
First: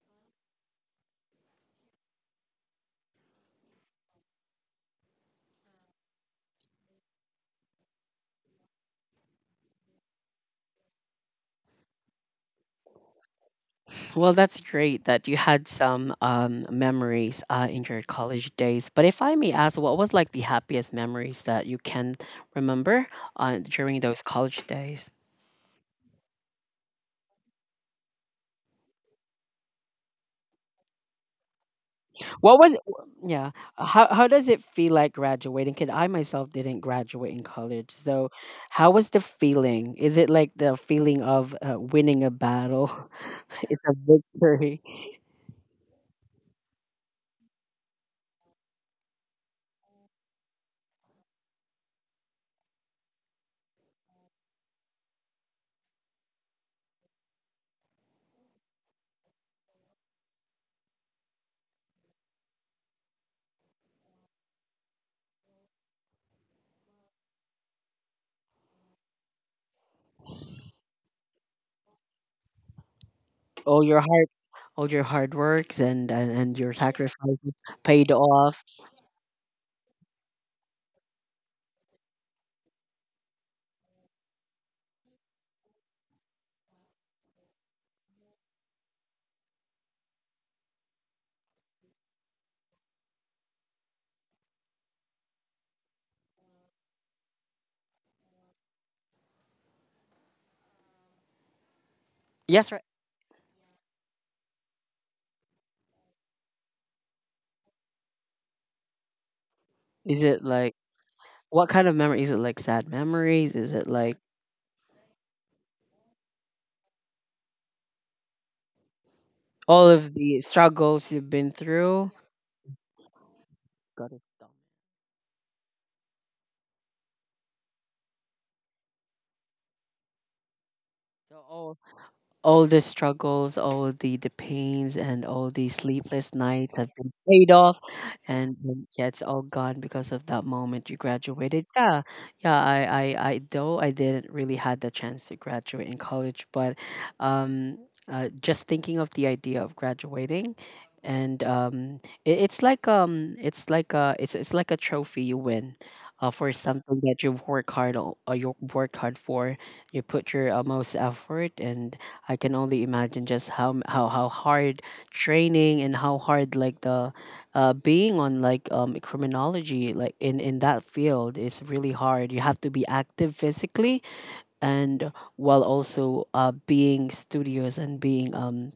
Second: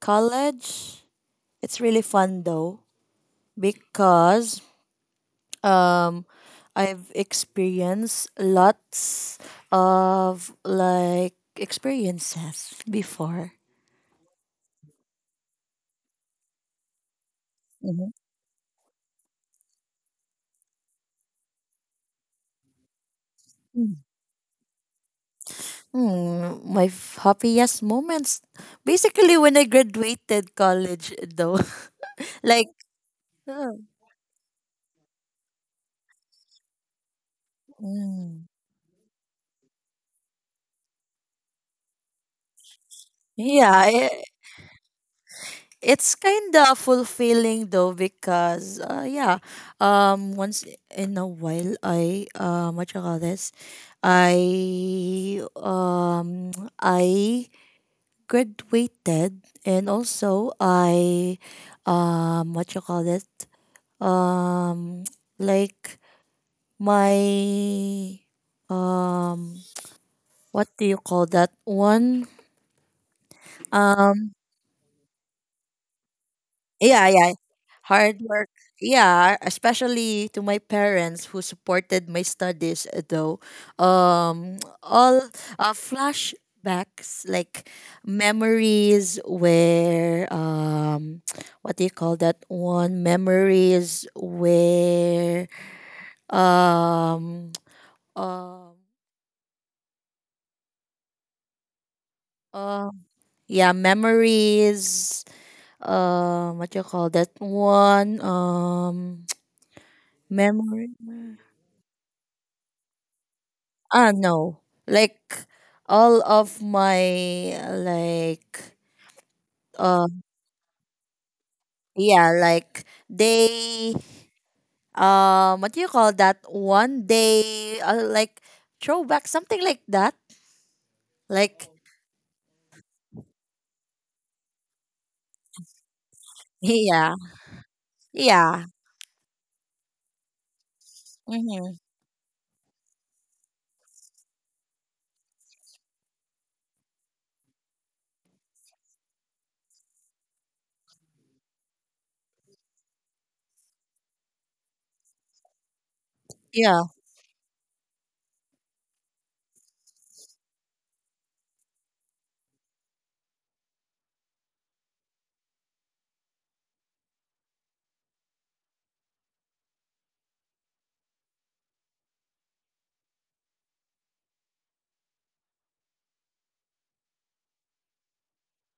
Speaker 2: college. It's really fun though, because um I've experienced lots of like experiences before.
Speaker 1: Well, that's great that you had some um memories uh in your
Speaker 2: Mhm.
Speaker 1: college days. But if I may ask, what was like the happiest memories that you can remember uh,
Speaker 2: Mm.
Speaker 1: during those college days?
Speaker 2: Hmm, my f- happiest moments. Basically, when I graduated college, though.
Speaker 1: What
Speaker 2: Like,
Speaker 1: was yeah? How how does it feel like graduating? Because I myself didn't graduate in college, so
Speaker 2: mm,
Speaker 1: how was the feeling? Is it like the feeling of uh, winning a battle? It's
Speaker 2: Yeah,
Speaker 1: a
Speaker 2: it,
Speaker 1: victory.
Speaker 2: it's kind of fulfilling though because uh, yeah, um, once in a while I um, what you call this, I um, I graduated. And also I um, what you call it, um, like my um, what do you call that one?
Speaker 1: All your hard,
Speaker 2: Um.
Speaker 1: all your hard works and and, and your
Speaker 2: Yeah, yeah.
Speaker 1: sacrifices paid
Speaker 2: Hard work.
Speaker 1: off.
Speaker 2: Yeah, especially to my parents who supported my studies uh, though. Um all uh, flashbacks, like memories where um what do you call that one, memories where um um
Speaker 1: Yes, right.
Speaker 2: um yeah, memories, um what do you call that one, um
Speaker 1: Is it like
Speaker 2: memory.
Speaker 1: what kind of memory? Is it like sad memories? Is it
Speaker 2: Ah,
Speaker 1: like
Speaker 2: no. Like all of my like
Speaker 1: all
Speaker 2: uh
Speaker 1: of the struggles you've been through?
Speaker 2: yeah, like they
Speaker 1: Got it.
Speaker 2: um what do you call that one day uh, like throwback something like that.
Speaker 1: So
Speaker 2: Like
Speaker 1: all all the struggles, all the, the pains, and all the sleepless nights have been
Speaker 2: yeah.
Speaker 1: paid off, and,
Speaker 2: Yeah.
Speaker 1: and yeah, it's all gone because of that moment you graduated.
Speaker 2: Hmm.
Speaker 1: Yeah, yeah. I, I, I though I didn't really had the chance to graduate in college, but um, uh, just thinking of the idea of graduating, and um, it, it's like um, it's like a, it's it's like a trophy you win. Uh, for
Speaker 2: Yeah.
Speaker 1: something that you've worked hard, o- uh, you worked hard for, you put your uh, most effort and I can only imagine just how m- how how hard training and how hard like the uh being on like um criminology like in in that field is really hard. You have to be active physically and while also uh being studious and being um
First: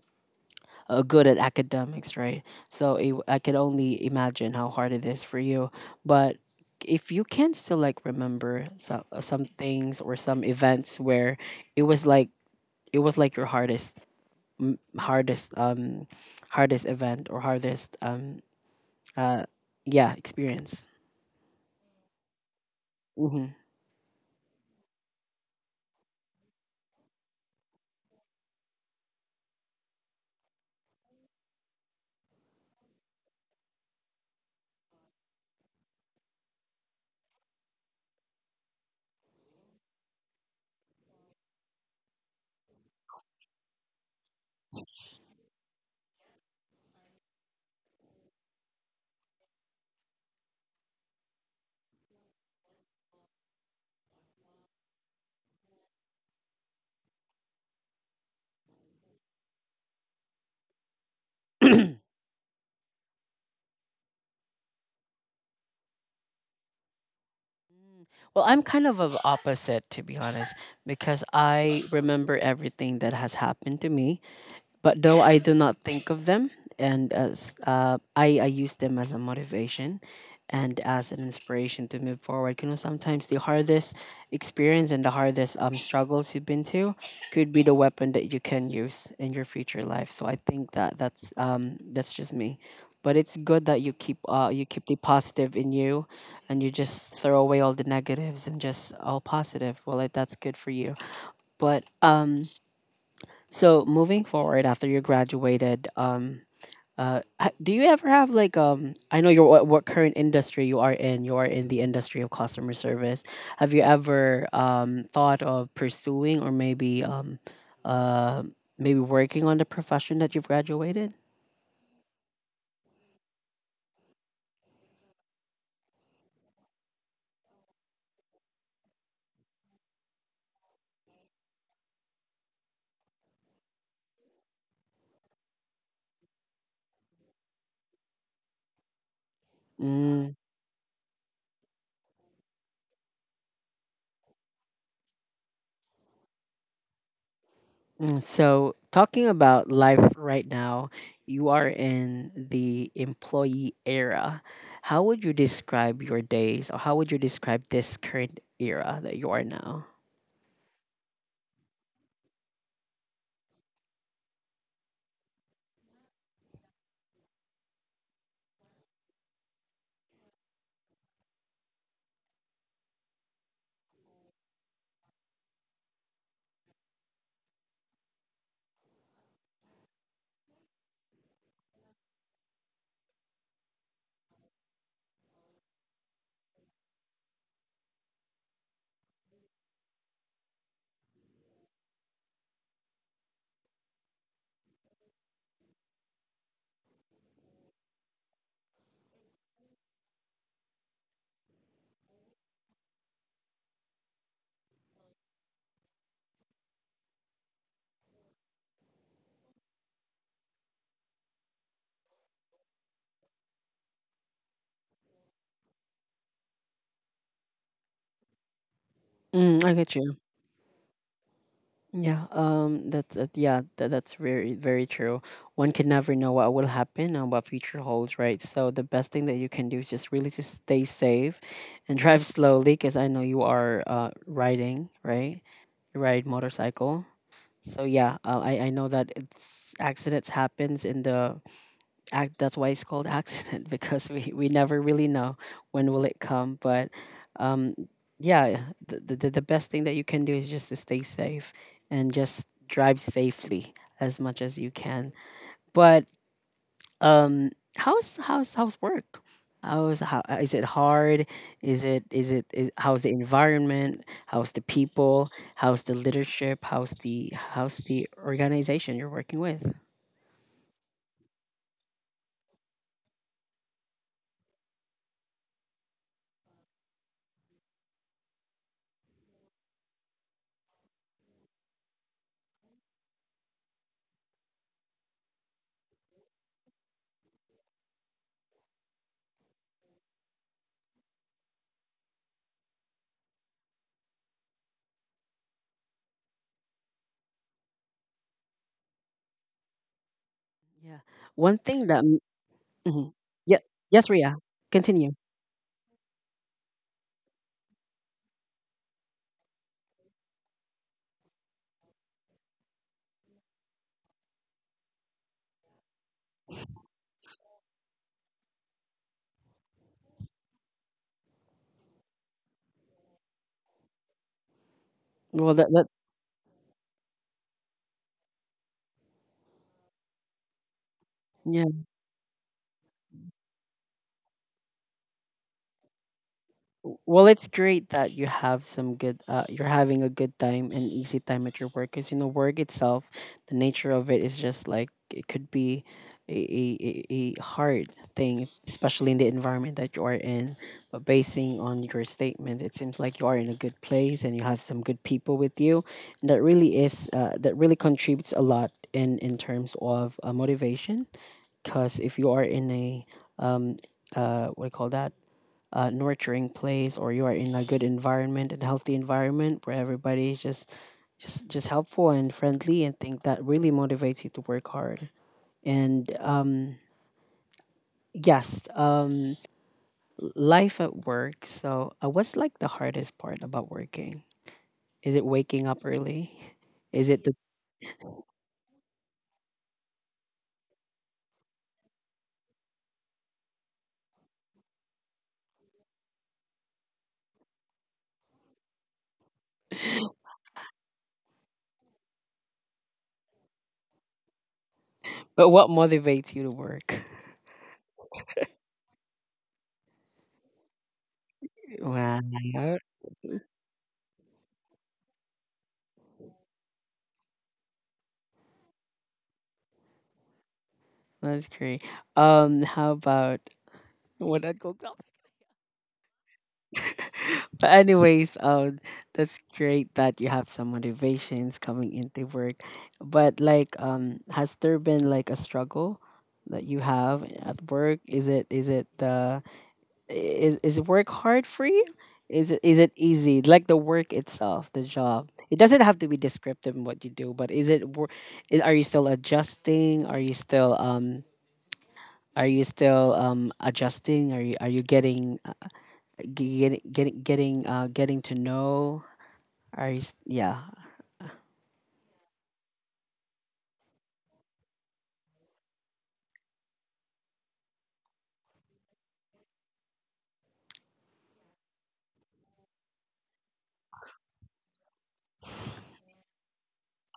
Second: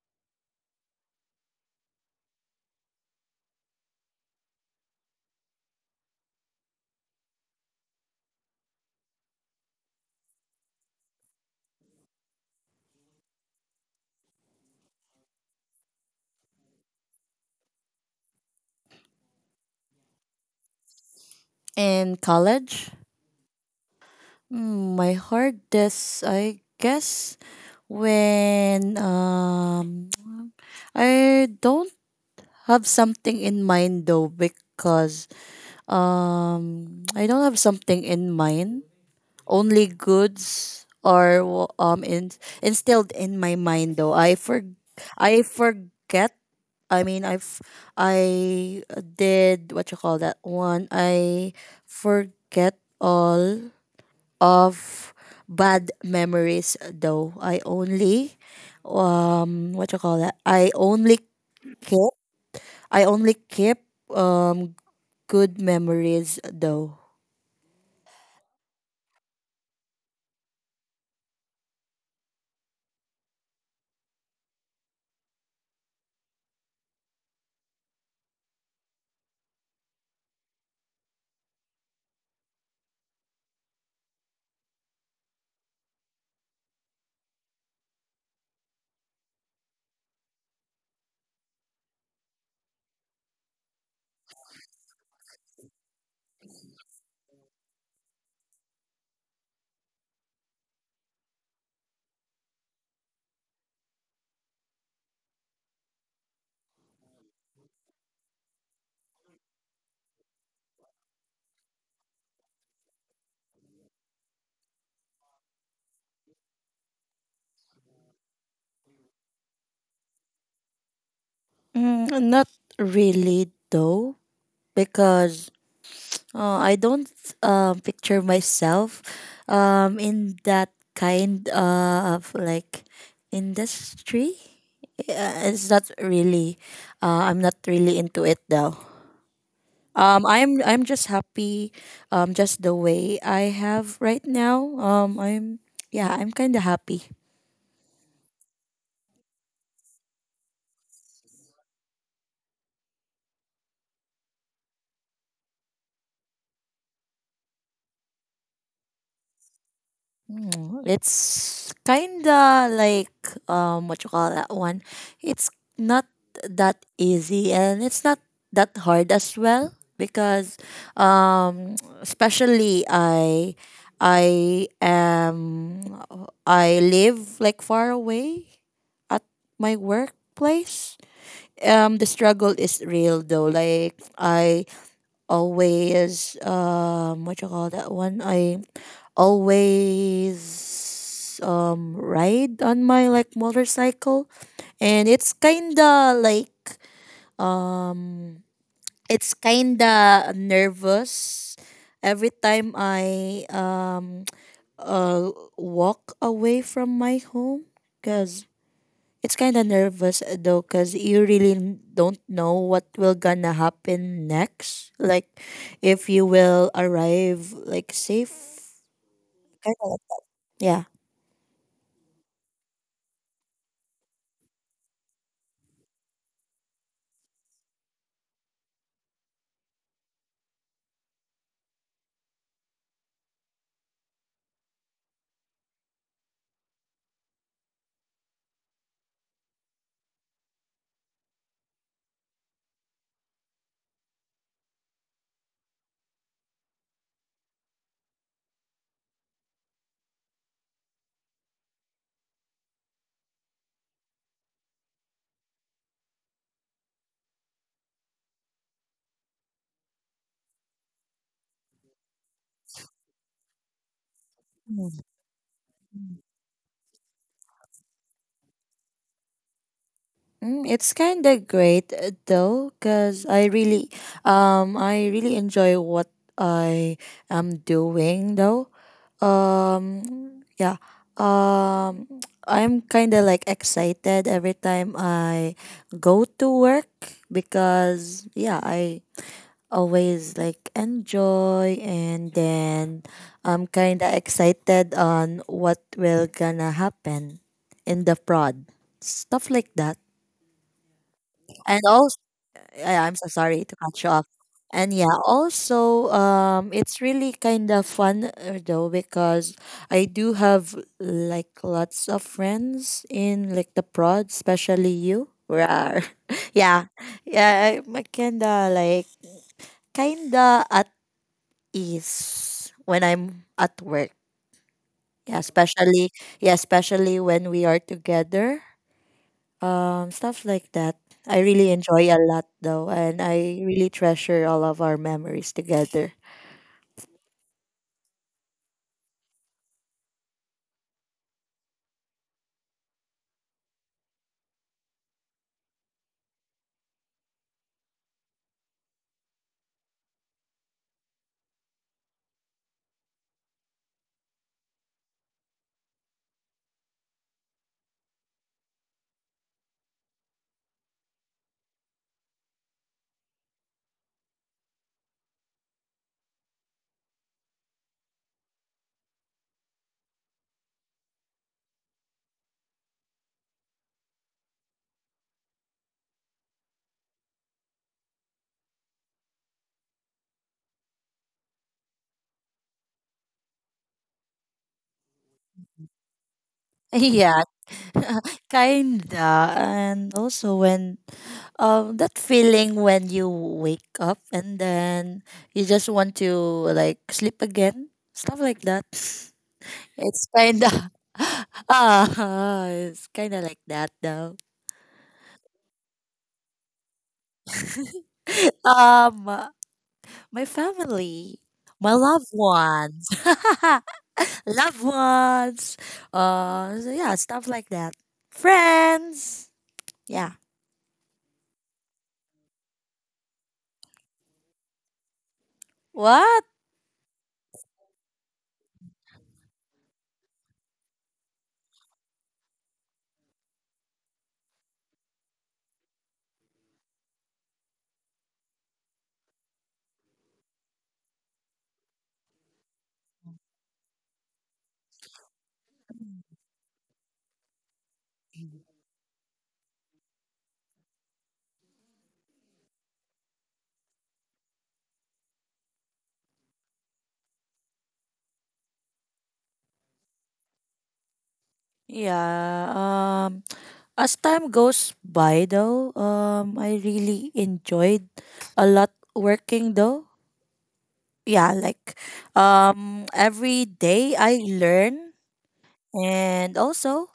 Speaker 1: uh, good at academics, right? So it, I can only imagine how hard it is for you. But if you can still like remember some some things or some events where it was like it was like your hardest m- hardest um hardest event or hardest um uh yeah experience.
Speaker 2: In college,
Speaker 1: Hmm.
Speaker 2: mm, my hardest I guess, when um I don't have something in mind though, because Um, I don't have something in mind. Only goods are wa- um in, instilled in my mind though. I for I forget. I mean, I've I did what you call that one. I forget all of bad memories though. I only um what you call that? I only keep I only keep um good memories though.
Speaker 1: Well, I'm kind of of opposite to be honest, because I remember everything that has happened to me. But though I do not think of them, and as uh, I, I use them as a motivation and as an inspiration to move forward. You know, sometimes the hardest experience and the hardest um, struggles you've been to could be the weapon that you can use in your future life. So I think that that's um, that's just me. But it's good that you keep uh, you keep the positive in you, and you just throw away all the negatives and just all positive. Well, like, that's good for you. But um, so moving forward after you graduated, um, uh, ha- do you ever have like um? I know your what, what current industry you are in. You are in the industry of customer service. Have you ever um thought of pursuing or maybe um, uh, maybe working on the profession that you've graduated?
Speaker 2: Mm, not really, though, because uh, I don't uh, picture myself um, in that kind uh, of like industry. Uh, it's not really. Uh, I'm not really into it though. Um,
Speaker 1: Mm.
Speaker 2: I'm I'm just happy. Um, just the way I have right now. Um, I'm yeah. I'm kind of happy.
Speaker 1: So, talking about life right now, you are in the employee era. How would you describe your days, or how would you describe this current era that you are now?
Speaker 2: Mm, it's kinda like um what you call that one. It's not that easy, and it's not that hard as well, because um especially I I am. I live like far away at my workplace. Um, the struggle is real though. Like I always um what you call that one, I always um ride on my like motorcycle. And it's kinda like um it's kinda nervous every time I um uh walk away from my home, because it's kind of nervous uh, though, cuz you really n- don't know what will gonna happen next. Like if you will arrive like safe.
Speaker 1: Mm, I
Speaker 2: Kinda
Speaker 1: get you.
Speaker 2: like- Yeah.
Speaker 1: Yeah. Um. That's that, yeah. That, that's very very true. One can never know what will happen and what future holds, right? So the best thing that you can do is just really just stay safe, and drive slowly, because I know you are uh riding, right? You ride motorcycle. So yeah, uh, I I know that it's accidents happens in the act. That's why it's called accident because we we never really know when will it come. But um, yeah, the, the the best thing that you can do is just to stay safe and just drive safely as much as you can. But um, how's how's how's work? How's how uh, Is it hard? Is it is it is, how's the environment? How's the people? How's the leadership? How's the how's the organization you're working with?
Speaker 2: Mm, it's kind of great uh, though, cuz I really um I really enjoy what I am doing though. Um, yeah. Um I'm kind of like excited every time I go to work, because yeah, I always like enjoy. And then I'm kind of excited on what will gonna happen in the prod. Stuff like that.
Speaker 1: Yeah, one
Speaker 2: And
Speaker 1: thing that
Speaker 2: also
Speaker 1: mm
Speaker 2: I'm so
Speaker 1: yeah.
Speaker 2: sorry to cut
Speaker 1: Yes,
Speaker 2: you off.
Speaker 1: Ria,
Speaker 2: And
Speaker 1: continue.
Speaker 2: yeah, also um it's really kind of fun uh, though, because I do have like lots of friends in like the prod, especially you. Rar. Yeah. Yeah, I'm kinda like kinda at is when I'm at work. Yeah,
Speaker 1: Well, that that
Speaker 2: especially yeah, especially when we are together. Um, stuff like that. I
Speaker 1: yeah.
Speaker 2: really enjoy a lot though, and I really treasure all of our memories together.
Speaker 1: Well, it's great that you have some good, uh, you're having a good time and easy time at your work. Because, you know, work itself, the nature of it is just like it could be a, a, a a hard thing, especially in the environment that you are in. But basing on your statement, it seems like you are in a good place and you have some good people with you. And that really is, uh, that really contributes a lot in, in terms of uh, motivation. Because if you are in a, um, uh, what do you call that? Uh, nurturing place or you are in a good environment and healthy environment where everybody is just just just helpful and friendly and think that really motivates you to work hard and um yes um life at work. So uh, what's like the hardest part about working? Is it waking up early is it the
Speaker 2: Yeah. Kinda. And also when um that feeling when you wake up and then you just want to like sleep again, stuff like that. It's kinda ah, it's kinda like that though.
Speaker 1: but what motivates you to work?
Speaker 2: um, my family, my
Speaker 1: Wow,
Speaker 2: loved ones. Loved ones. Uh, so yeah, stuff like that. Friends. Yeah.
Speaker 1: that's great. Um, how about what I go
Speaker 2: What?
Speaker 1: but anyways, um, that's great that you have some motivations coming into work. But like, um, has there been like a struggle that you have at work? Is it is it the is is work hard for you? Is it is it easy? Like the work itself, the job. It doesn't have to be descriptive in what you do, but is it wor- is, are you still adjusting? Are you still um are you still um adjusting? Are you are you getting getting getting getting uh, getting to know are s- yeah.
Speaker 2: Yeah. Um, as time goes by, though, um, I really enjoyed a lot working, though. Yeah, like, um, every day I learn. And also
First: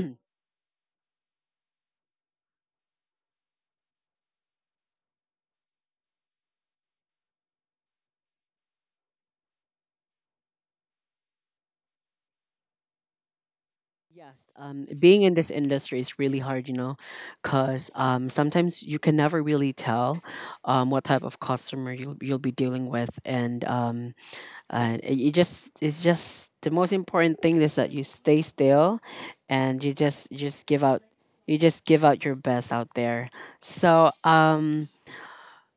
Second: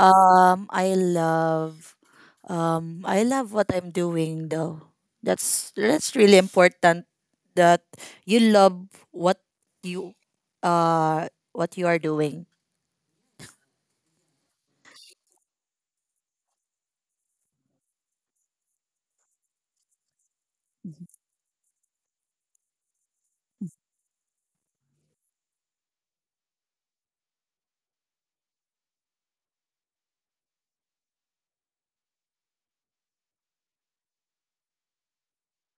Speaker 2: Um, I love, um, I love what I'm doing though. That's that's really important that you love what you, uh, what you are doing.
Speaker 1: Yes, um being in this industry is really hard you know, because um sometimes you can never really tell um what type of customer you'll, you'll be dealing with, and um and it you just it's just the most important thing is that you stay still, and you just you just give out you just give out your best out there. So um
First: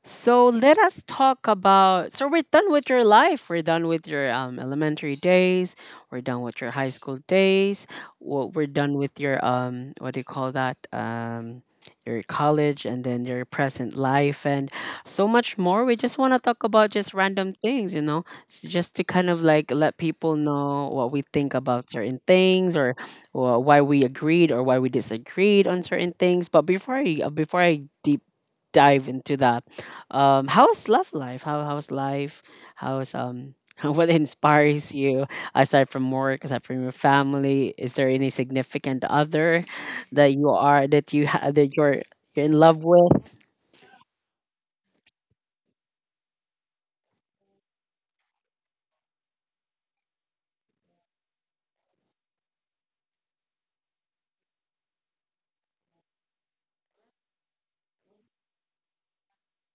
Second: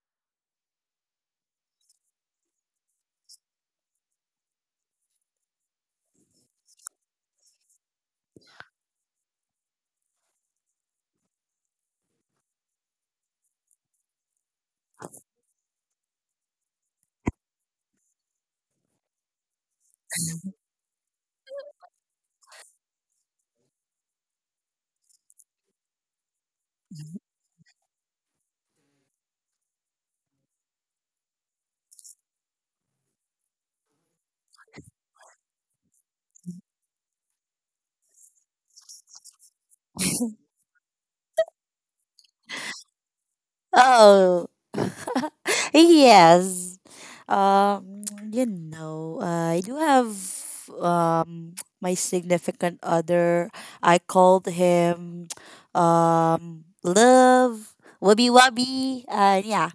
Speaker 1: so let us talk about. So we're done with your life. We're done with your um, elementary days. We're done with your high school days. Wo- We're done with your um, what do you call that? Um, your college and then your present life and so much more. We just want to talk about just random things, you know, s- just to kind of like let people know what we think about certain things or or why we agreed or why we disagreed on certain things. But before I uh, before I deep dive into the um, how's love life? How how's life? How's um what inspires you aside from work, aside from your family? Is there any significant other that you are that you ha- that you're you're in love with?
Speaker 2: Oh. Yes. Um, you know, I do have um my significant other. I called him um love, wubby wubby. Uh, yeah.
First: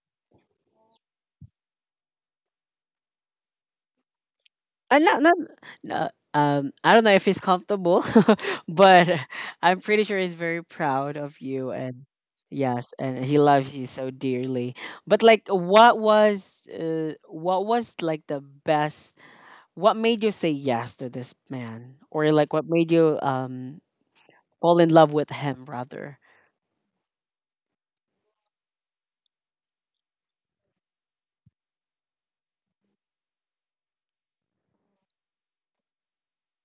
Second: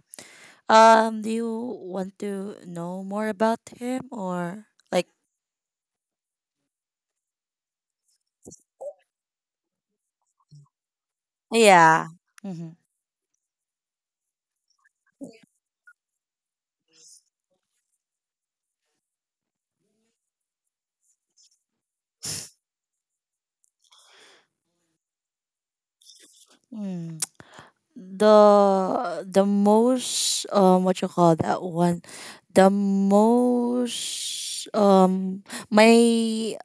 Speaker 2: Um, do you want to know more about him or
Speaker 1: Uh,
Speaker 2: like.
Speaker 1: not, not, no, um, I don't know if he's comfortable, but I'm pretty sure he's very proud of you and
Speaker 2: Yeah. Mm-hmm.
Speaker 1: yes, and he loves you so dearly. But like, what was uh, what was like the best. What made you say yes to this man? Or like what made you um fall in love with him rather?
Speaker 2: Mm. The the most um what you call that one? The most um my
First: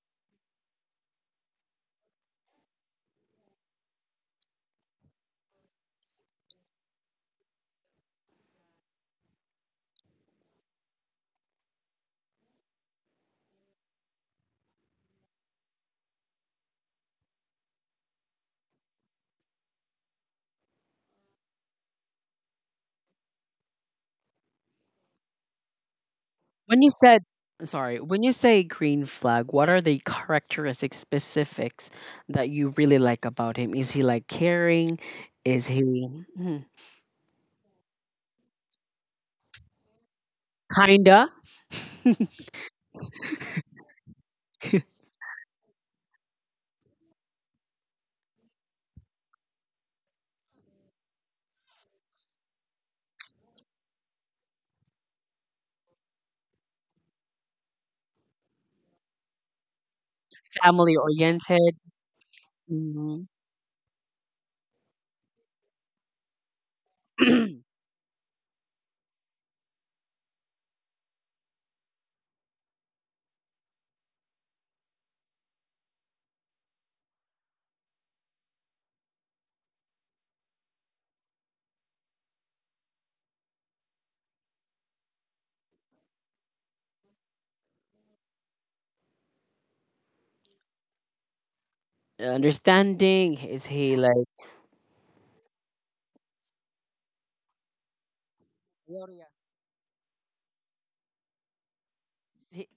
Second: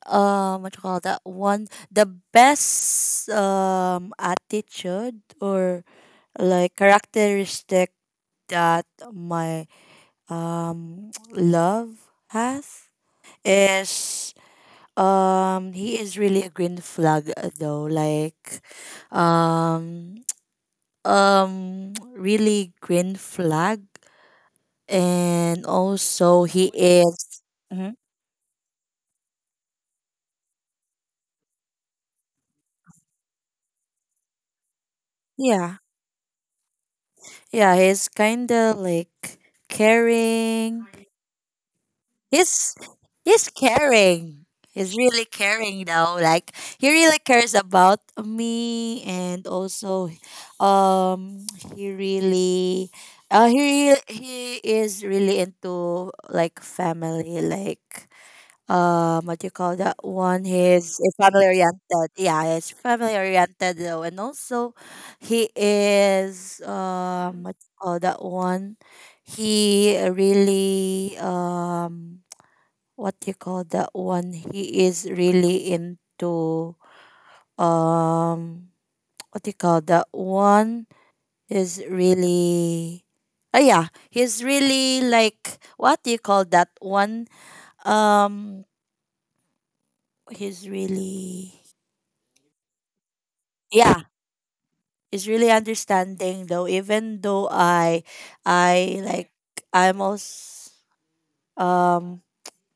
Speaker 2: um what you call that one, the best um attitude or like characteristic that my um love has is. Um, he is really a green flag uh, though. Like, um, um, really green flag. And also he
Speaker 1: When you said
Speaker 2: is, mhm.
Speaker 1: sorry, when you say green flag, what are the characteristic specifics that you really like about him? Is he like caring? Is
Speaker 2: Yeah,
Speaker 1: he? Mhm.
Speaker 2: yeah, he's kind of like caring,
Speaker 1: Kinda.
Speaker 2: he's he's caring. He's really caring though. Like he really cares about me. And also um he really uh he he is really into like family, like um what you call that one,
Speaker 1: Family
Speaker 2: he's family
Speaker 1: oriented?
Speaker 2: oriented. Yeah, he's family
Speaker 1: Mhm.
Speaker 2: oriented though. And also he is um what you call that one, he really um what you call that one? He is really into um what you call that one? Is really oh yeah, he's really like what do you call that one? Um he's really
Speaker 1: Understanding? Is he
Speaker 2: yeah, he's really understanding though, even though I I
Speaker 1: like?
Speaker 2: like I'm also um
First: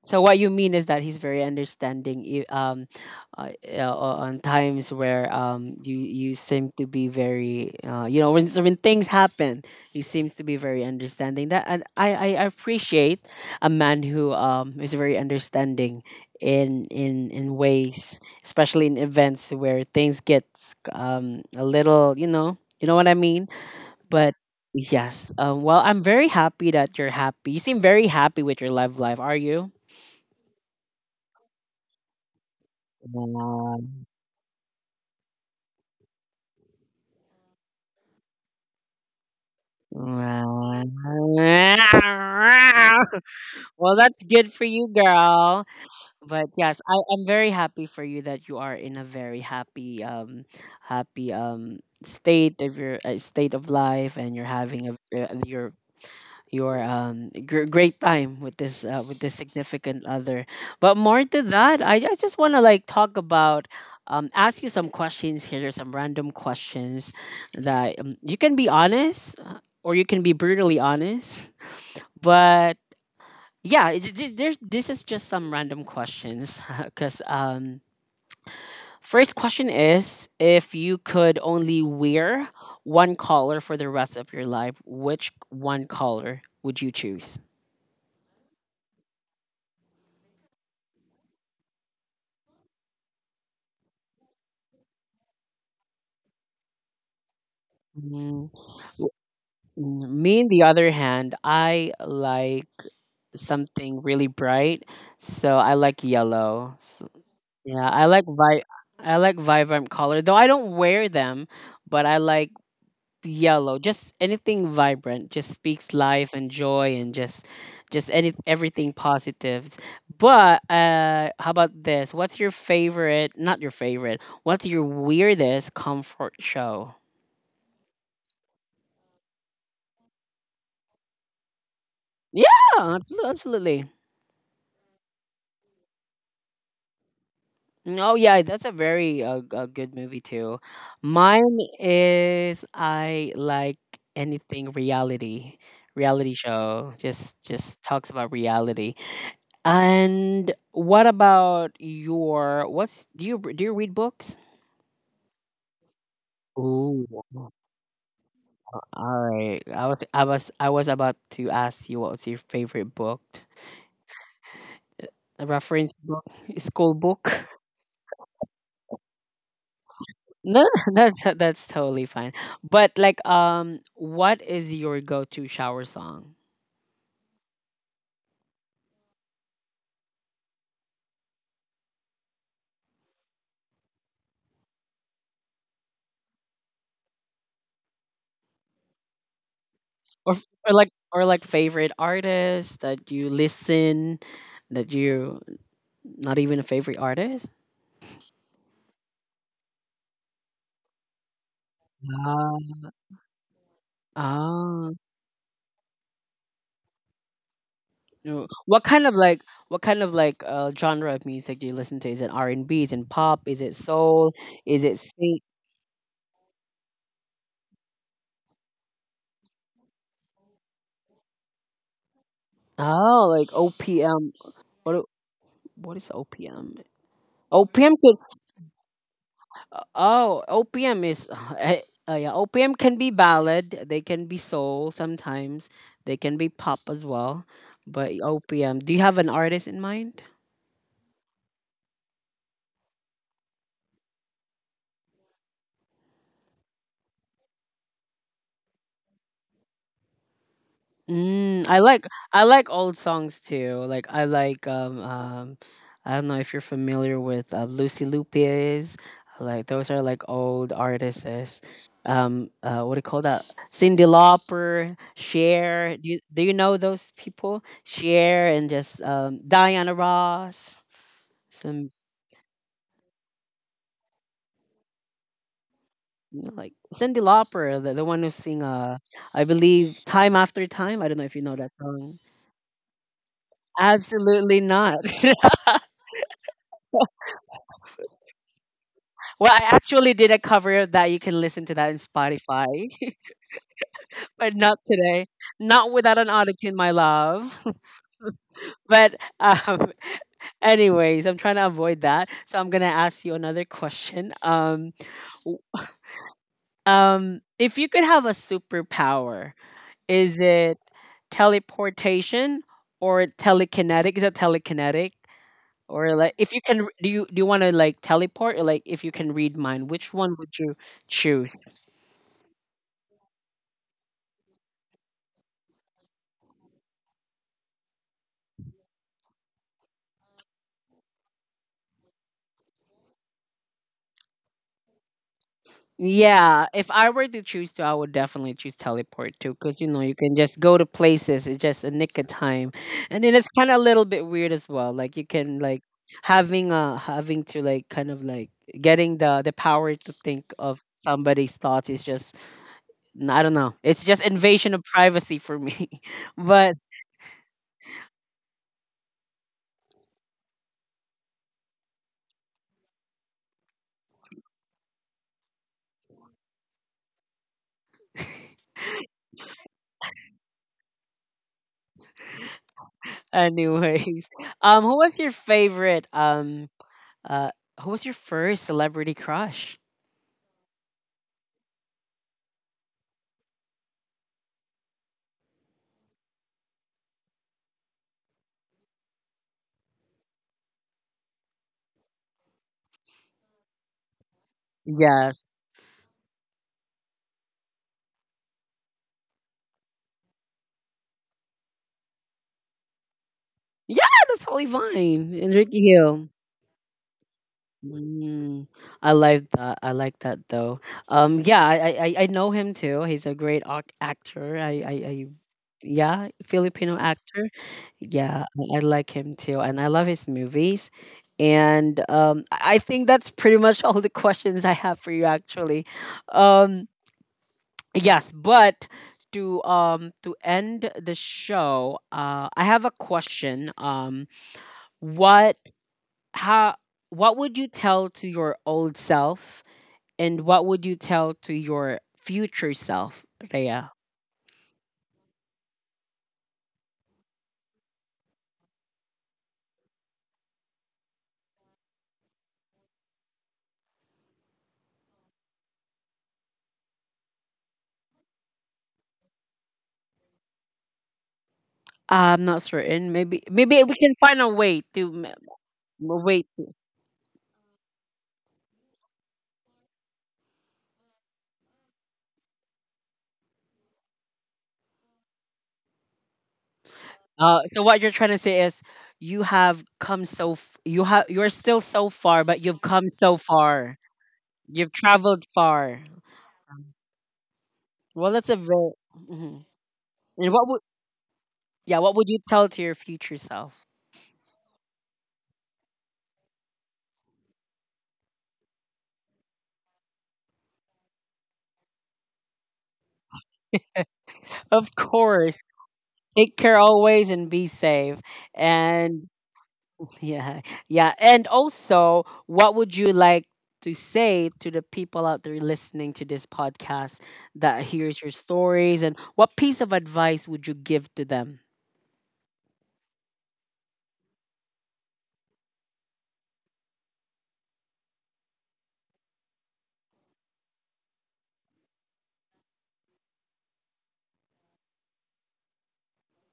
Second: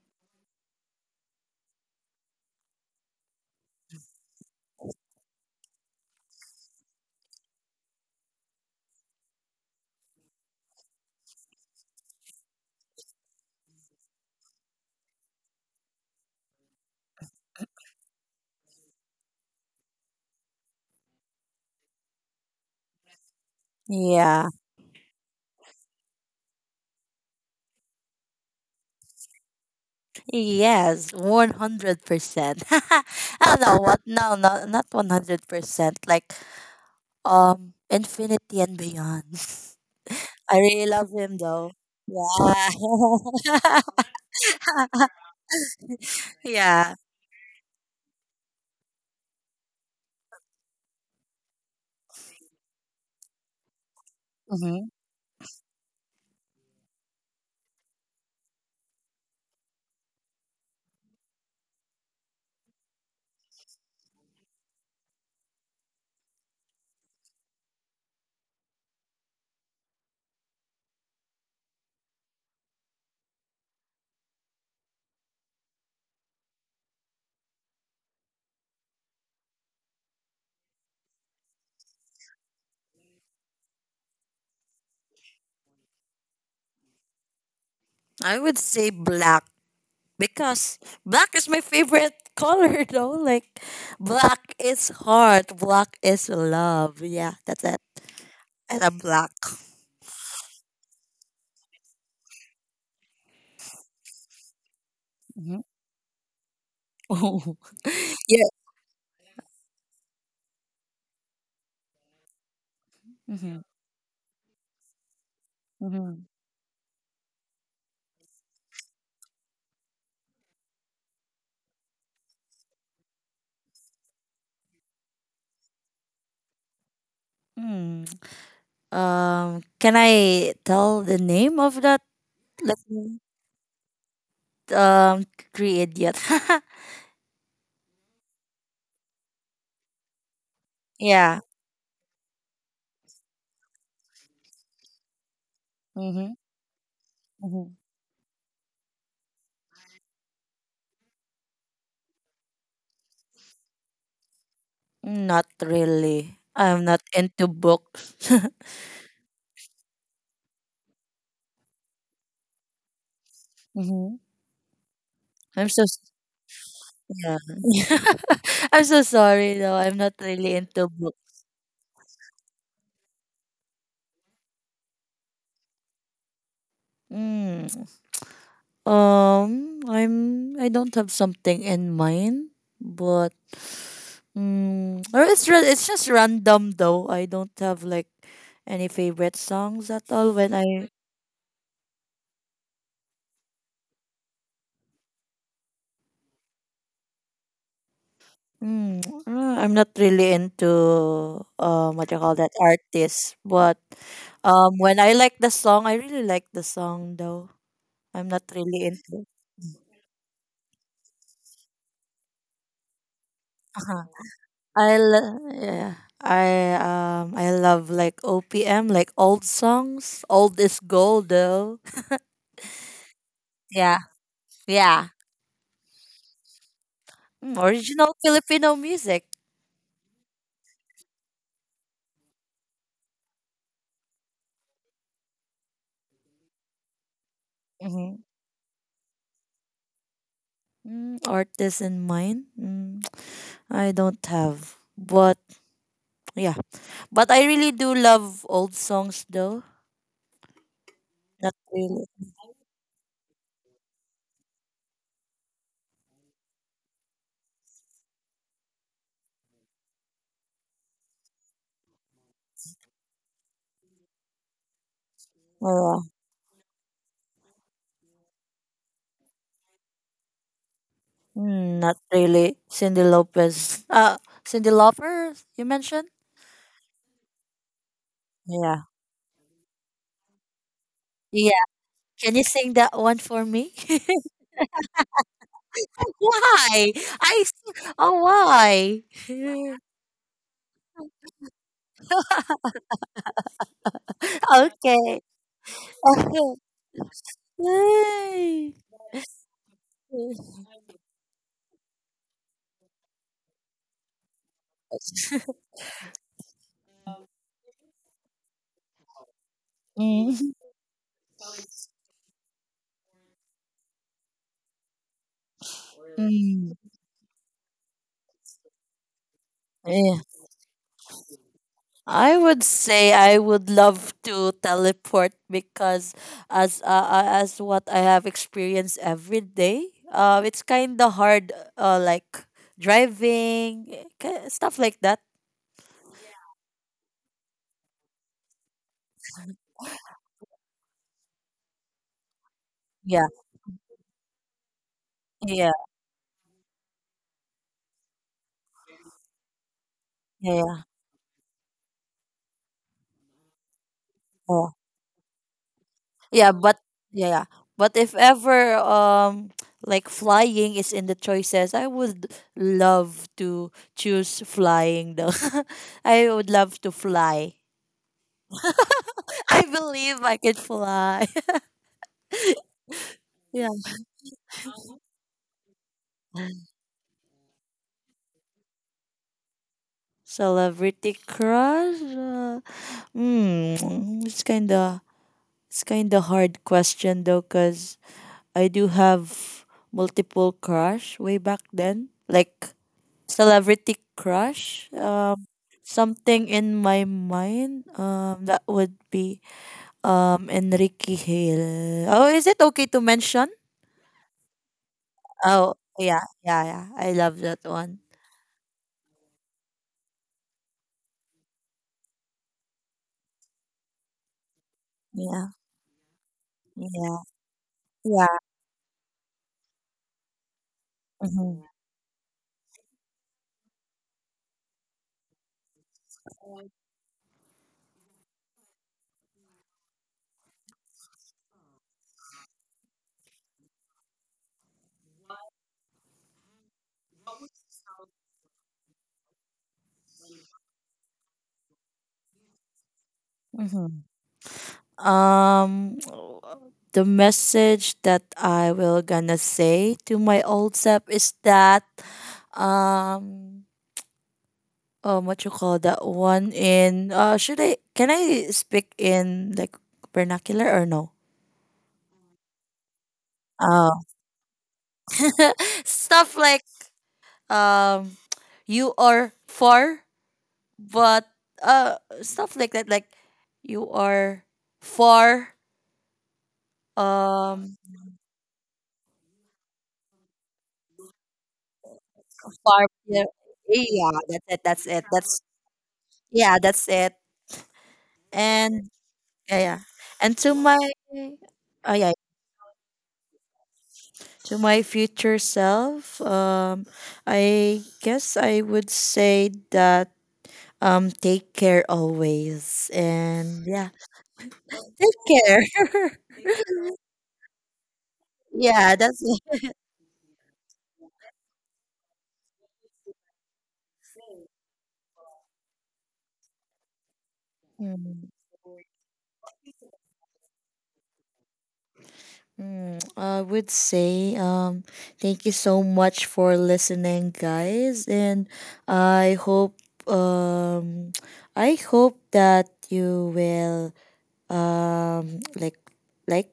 Speaker 1: So what you mean is that he's very understanding. I- Um, uh, e, uh, on times where um you you seem to be very uh you know when so when things happen, he seems to be very understanding. That, and I I appreciate a man who um is very understanding in in in ways, especially in events where things get um a little you know you know what I mean. But
Speaker 2: yeah.
Speaker 1: yes, um, well I'm very happy that you're happy. You seem very happy with your love life. Are you?
Speaker 2: Yes, one hundred percent. I know what? No, no, not one hundred percent. Like, um, Infinity and Beyond. I really love him though. Yeah.
Speaker 1: Well, that's good for you, girl. But yes, I
Speaker 2: Yeah.
Speaker 1: am very happy for you that you are in a very happy, um, happy um state of your uh, state of life, and you're having
Speaker 2: Hmm.
Speaker 1: a ve- you're your um gr- great time with this uh, with this significant other. But more to that i, I just want to like talk about um ask you some questions here, some random questions that um, you can be honest uh, or you can be brutally honest, but yeah it, it, there's, this is just some random questions because um first question is if you could only wear one color for the rest of your life, which one color would you choose?
Speaker 2: I would say black, because black is my favorite color though. Like, black is heart, black is love. Yeah, that's it.
Speaker 1: Mm.
Speaker 2: And I'm
Speaker 1: W-
Speaker 2: black.
Speaker 1: mm, Me, on the other hand, I like something really bright, so
Speaker 2: Hmm.
Speaker 1: I like yellow. S- yeah, I like
Speaker 2: Yeah.
Speaker 1: vi I like vibrant color, though I don't wear them, but I like
Speaker 2: Mm-hmm.
Speaker 1: yellow. Just anything vibrant, just speaks
Speaker 2: Mm-hmm.
Speaker 1: life and joy, and just just any everything positives. But uh, how about this? What's your favorite? Not your favorite. What's your weirdest comfort show?
Speaker 2: Hmm. Um, can I tell the name of that? Let
Speaker 1: Yeah,
Speaker 2: me,
Speaker 1: abso- absolutely.
Speaker 2: um, three idiot.
Speaker 1: Oh yeah, that's a very uh, g- uh, good movie too.
Speaker 2: Yeah.
Speaker 1: Mine is I like anything reality,
Speaker 2: Mm-hmm.
Speaker 1: reality show. Just
Speaker 2: Mm-hmm.
Speaker 1: just talks about reality. And what about your what's do you do you read books?
Speaker 2: Not really. I'm not
Speaker 1: Ooh,
Speaker 2: into books.
Speaker 1: all right. I was I was I was about to ask you what's your favorite book,
Speaker 2: Mm-hmm.
Speaker 1: a
Speaker 2: I'm so
Speaker 1: reference
Speaker 2: s-
Speaker 1: book, school
Speaker 2: yeah.
Speaker 1: book.
Speaker 2: I'm so sorry though. I'm not really
Speaker 1: No,
Speaker 2: into books.
Speaker 1: that's that's totally fine. But like, um, what is your go-to shower song,
Speaker 2: Mm. Um, I'm I don't have something in mind, but mm, or it's ra- it's just random though. I don't have like any favorite songs at all.
Speaker 1: or
Speaker 2: When
Speaker 1: or
Speaker 2: I
Speaker 1: like or like favorite artist that you listen, that you not even a favorite artist?
Speaker 2: mm, uh, I'm not really into um what you call that
Speaker 1: Ah,
Speaker 2: artist, but um
Speaker 1: ah.
Speaker 2: when I like the song, I really like the song though. I'm not
Speaker 1: No.
Speaker 2: really
Speaker 1: What kind of
Speaker 2: into.
Speaker 1: like what kind of like uh genre of music do you listen to? Is it R and B? Is it pop? Is it soul? Is
Speaker 2: I
Speaker 1: it sing?
Speaker 2: lo- yeah. I um I love like O P M, like old songs. Old is gold though.
Speaker 1: Oh, like
Speaker 2: Yeah.
Speaker 1: O P M. What
Speaker 2: Yeah.
Speaker 1: do- what is OPM?
Speaker 2: Mm,
Speaker 1: OPM
Speaker 2: original
Speaker 1: could
Speaker 2: Filipino music.
Speaker 1: Oh, OPM is eh, uh, yeah, O P M can be ballad, they can be soul sometimes, they can be pop as well. But
Speaker 2: Mm-hmm.
Speaker 1: O P M, do you have an artist in mind?
Speaker 2: Mm, artist in mind? Mm, I don't have. But yeah. But I really do love old songs though. Not
Speaker 1: Mm, I
Speaker 2: really.
Speaker 1: like I like old songs too. Like I like um um I don't know if you're familiar with uh, Lucy Lupis. Like those are like old artists. Um uh what do you call that? Cindy Lauper, Cher.
Speaker 2: Uh,
Speaker 1: Do you, do you know those people? Cher and just um Diana Ross.
Speaker 2: mm,
Speaker 1: Some
Speaker 2: not really. Cindy Lopez. Uh, Cindy Lauper, you mentioned?
Speaker 1: You know, like Cindy Lauper, the, the one who sing
Speaker 2: Yeah.
Speaker 1: uh I believe Time After Time. I don't know if you
Speaker 2: Yeah.
Speaker 1: know that song.
Speaker 2: Can you sing that one for me?
Speaker 1: Absolutely not.
Speaker 2: Why? I s- oh why?
Speaker 1: Well, I actually did a cover of that. You can listen to that in Spotify, but not
Speaker 2: Okay.
Speaker 1: today. Not without an auto tune, my love.
Speaker 2: Why?
Speaker 1: but um, Anyways, I'm trying to avoid that. So I'm gonna ask you another question. Um, w- um, if you could have a superpower, is
Speaker 2: Mm,
Speaker 1: it teleportation or telekinetic? Is that telekinetic? Or like, if you
Speaker 2: mm.
Speaker 1: can, do you do you want to like teleport, or like if you can read mind, which
Speaker 2: Eh,
Speaker 1: one would you choose?
Speaker 2: I would say I would love to teleport because as uh, uh, as what I have experienced every day, uh, it's kind of hard, uh, like driving, eh, ki- stuff like that.
Speaker 1: Yeah, if I were to choose to, I would definitely choose teleport too, because you know you can just go to places. It's just a nick of time, and
Speaker 2: Yeah,
Speaker 1: then it's kind of a little bit weird as well. Like you can
Speaker 2: yeah,
Speaker 1: like having uh having to like kind of like getting the the power to think of
Speaker 2: yeah,
Speaker 1: somebody's thoughts is just n- I don't know. It's just
Speaker 2: yeah.
Speaker 1: invasion of privacy for me.
Speaker 2: Yeah,
Speaker 1: but
Speaker 2: but yeah, yeah. But if ever um like flying is in the choices, I would love to choose flying though. I would love to fly. I believe I could fly. Yeah.
Speaker 1: Anyways, um, who was your favorite um uh who was your first celebrity crush?
Speaker 2: Celebrity crush. Uh, hmm, it's kind of it's kind of hard question though, cuz I do have multiple crush way back then. Like celebrity crush.
Speaker 1: Yes.
Speaker 2: Um, something in my mind. Um, that would be um Enrique Hale. Oh, is it okay to mention?
Speaker 1: Yeah, that's Holly Vine and
Speaker 2: Oh,
Speaker 1: Ricky
Speaker 2: yeah,
Speaker 1: Hill.
Speaker 2: yeah, yeah. I love that one.
Speaker 1: Mm, I like that. I like that though. Um, yeah, I, I I I know him too. He's a great ac- actor. I, I I
Speaker 2: Yeah,
Speaker 1: Yeah, Filipino
Speaker 2: yeah,
Speaker 1: actor.
Speaker 2: yeah.
Speaker 1: Yeah, I, I like him too, and I love his movies.
Speaker 2: Hmm.
Speaker 1: And um, I I think that's pretty much all the questions I have for you, actually. Um, yes, but to um to end the show, uh, I have a question. Um, what how what would you tell to your old self, and what would you tell to your future self, Rhea?
Speaker 2: Hmm. Um, the message that I will gonna say to my old self is that um um what you call that one, in uh should I, can I speak in like vernacular or no?
Speaker 1: I'm not certain. Maybe maybe we
Speaker 2: Oh.
Speaker 1: can find a way to m- m-
Speaker 2: Stuff
Speaker 1: wait.
Speaker 2: like um you are far, but uh stuff like that, like you are far,
Speaker 1: Uh
Speaker 2: um
Speaker 1: so what you're trying to say is you have come so f- you have, you're still so far, but you've
Speaker 2: far,
Speaker 1: come
Speaker 2: yeah,
Speaker 1: so far,
Speaker 2: yeah, that's it, that's
Speaker 1: you've
Speaker 2: it, that's
Speaker 1: traveled far.
Speaker 2: yeah, that's it.
Speaker 1: Well, that's a
Speaker 2: And
Speaker 1: very...
Speaker 2: yeah,
Speaker 1: Mhm.
Speaker 2: yeah. And
Speaker 1: And
Speaker 2: to
Speaker 1: what
Speaker 2: my
Speaker 1: would...
Speaker 2: oh
Speaker 1: yeah,
Speaker 2: yeah.
Speaker 1: what would you tell to your future self?
Speaker 2: To my future self, um, I guess I would say that um, take care always. And yeah,
Speaker 1: Of
Speaker 2: take
Speaker 1: course.
Speaker 2: care.
Speaker 1: Take care always and be safe.
Speaker 2: Yeah, that's
Speaker 1: And
Speaker 2: it.
Speaker 1: yeah, yeah. And also, what would you like to say to the people out there listening to this podcast, that hears
Speaker 2: Mm,
Speaker 1: your stories? And what piece of advice would you give to them?
Speaker 2: mm, I would say um thank you so much for listening, guys. And I hope um I hope that you will um like like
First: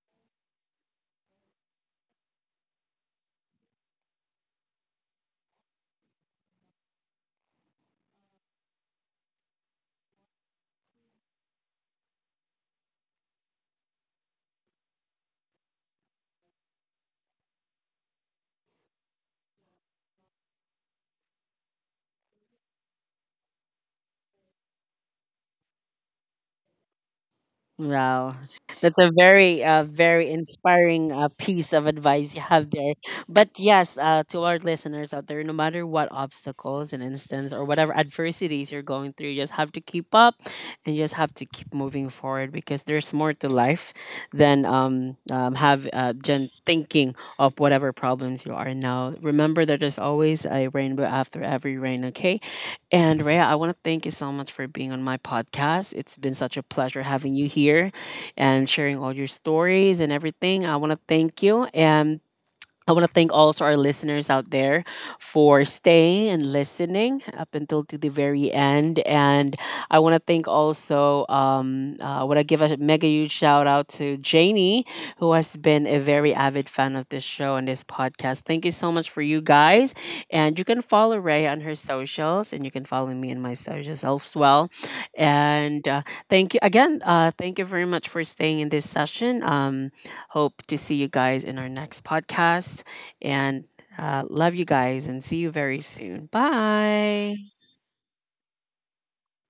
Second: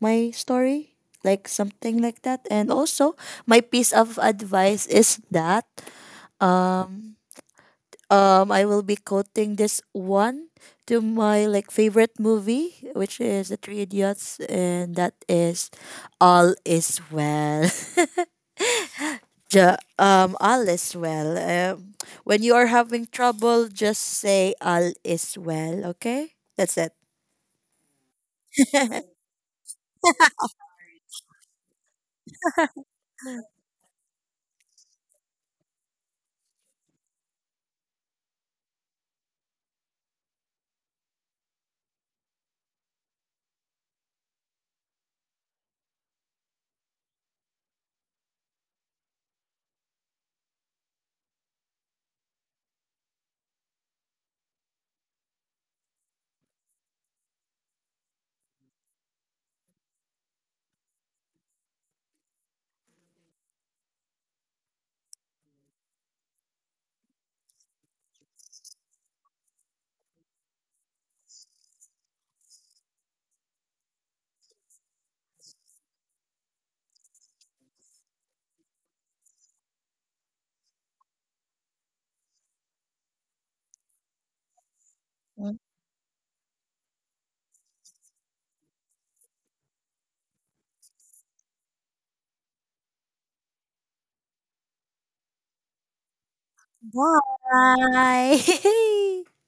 Speaker 2: my story, like something like that. And also my piece of advice is that um um I will be quoting this one to my like favorite movie, which is The Three Idiots. And that is all is well. Ja- um all is well. Um, when you are having trouble, just say all is well, okay? That's it.
Speaker 1: Wow. That's a very, uh, very inspiring uh, piece of advice you have there. But yes, uh, to our listeners out there, no matter what obstacles and instance or whatever adversities you're going through, you just have to keep up and you just have to keep moving forward, because there's more to life than um, um, have uh, Jen thinking of whatever problems you are now. Remember that there's always a rainbow after every rain, okay? And Rhea, I want to thank you so much for being on my podcast. It's been such a pleasure having you here and sharing all your stories and everything. I want to thank you. And I want to thank also our listeners out there for staying and listening up until to the very end. And I want to thank also, um, uh, I want to give a mega huge shout out to Janie, who has been a very avid fan of this show and this podcast. Thank you so much for you guys. And you can follow Ray on her socials, and you can follow me on my socials as well. And uh, thank you again. Uh, thank you very much for staying in this session. Um, Hope to see you guys in our next podcast. And uh, love you guys and see you very soon. Bye.
Speaker 2: Bye.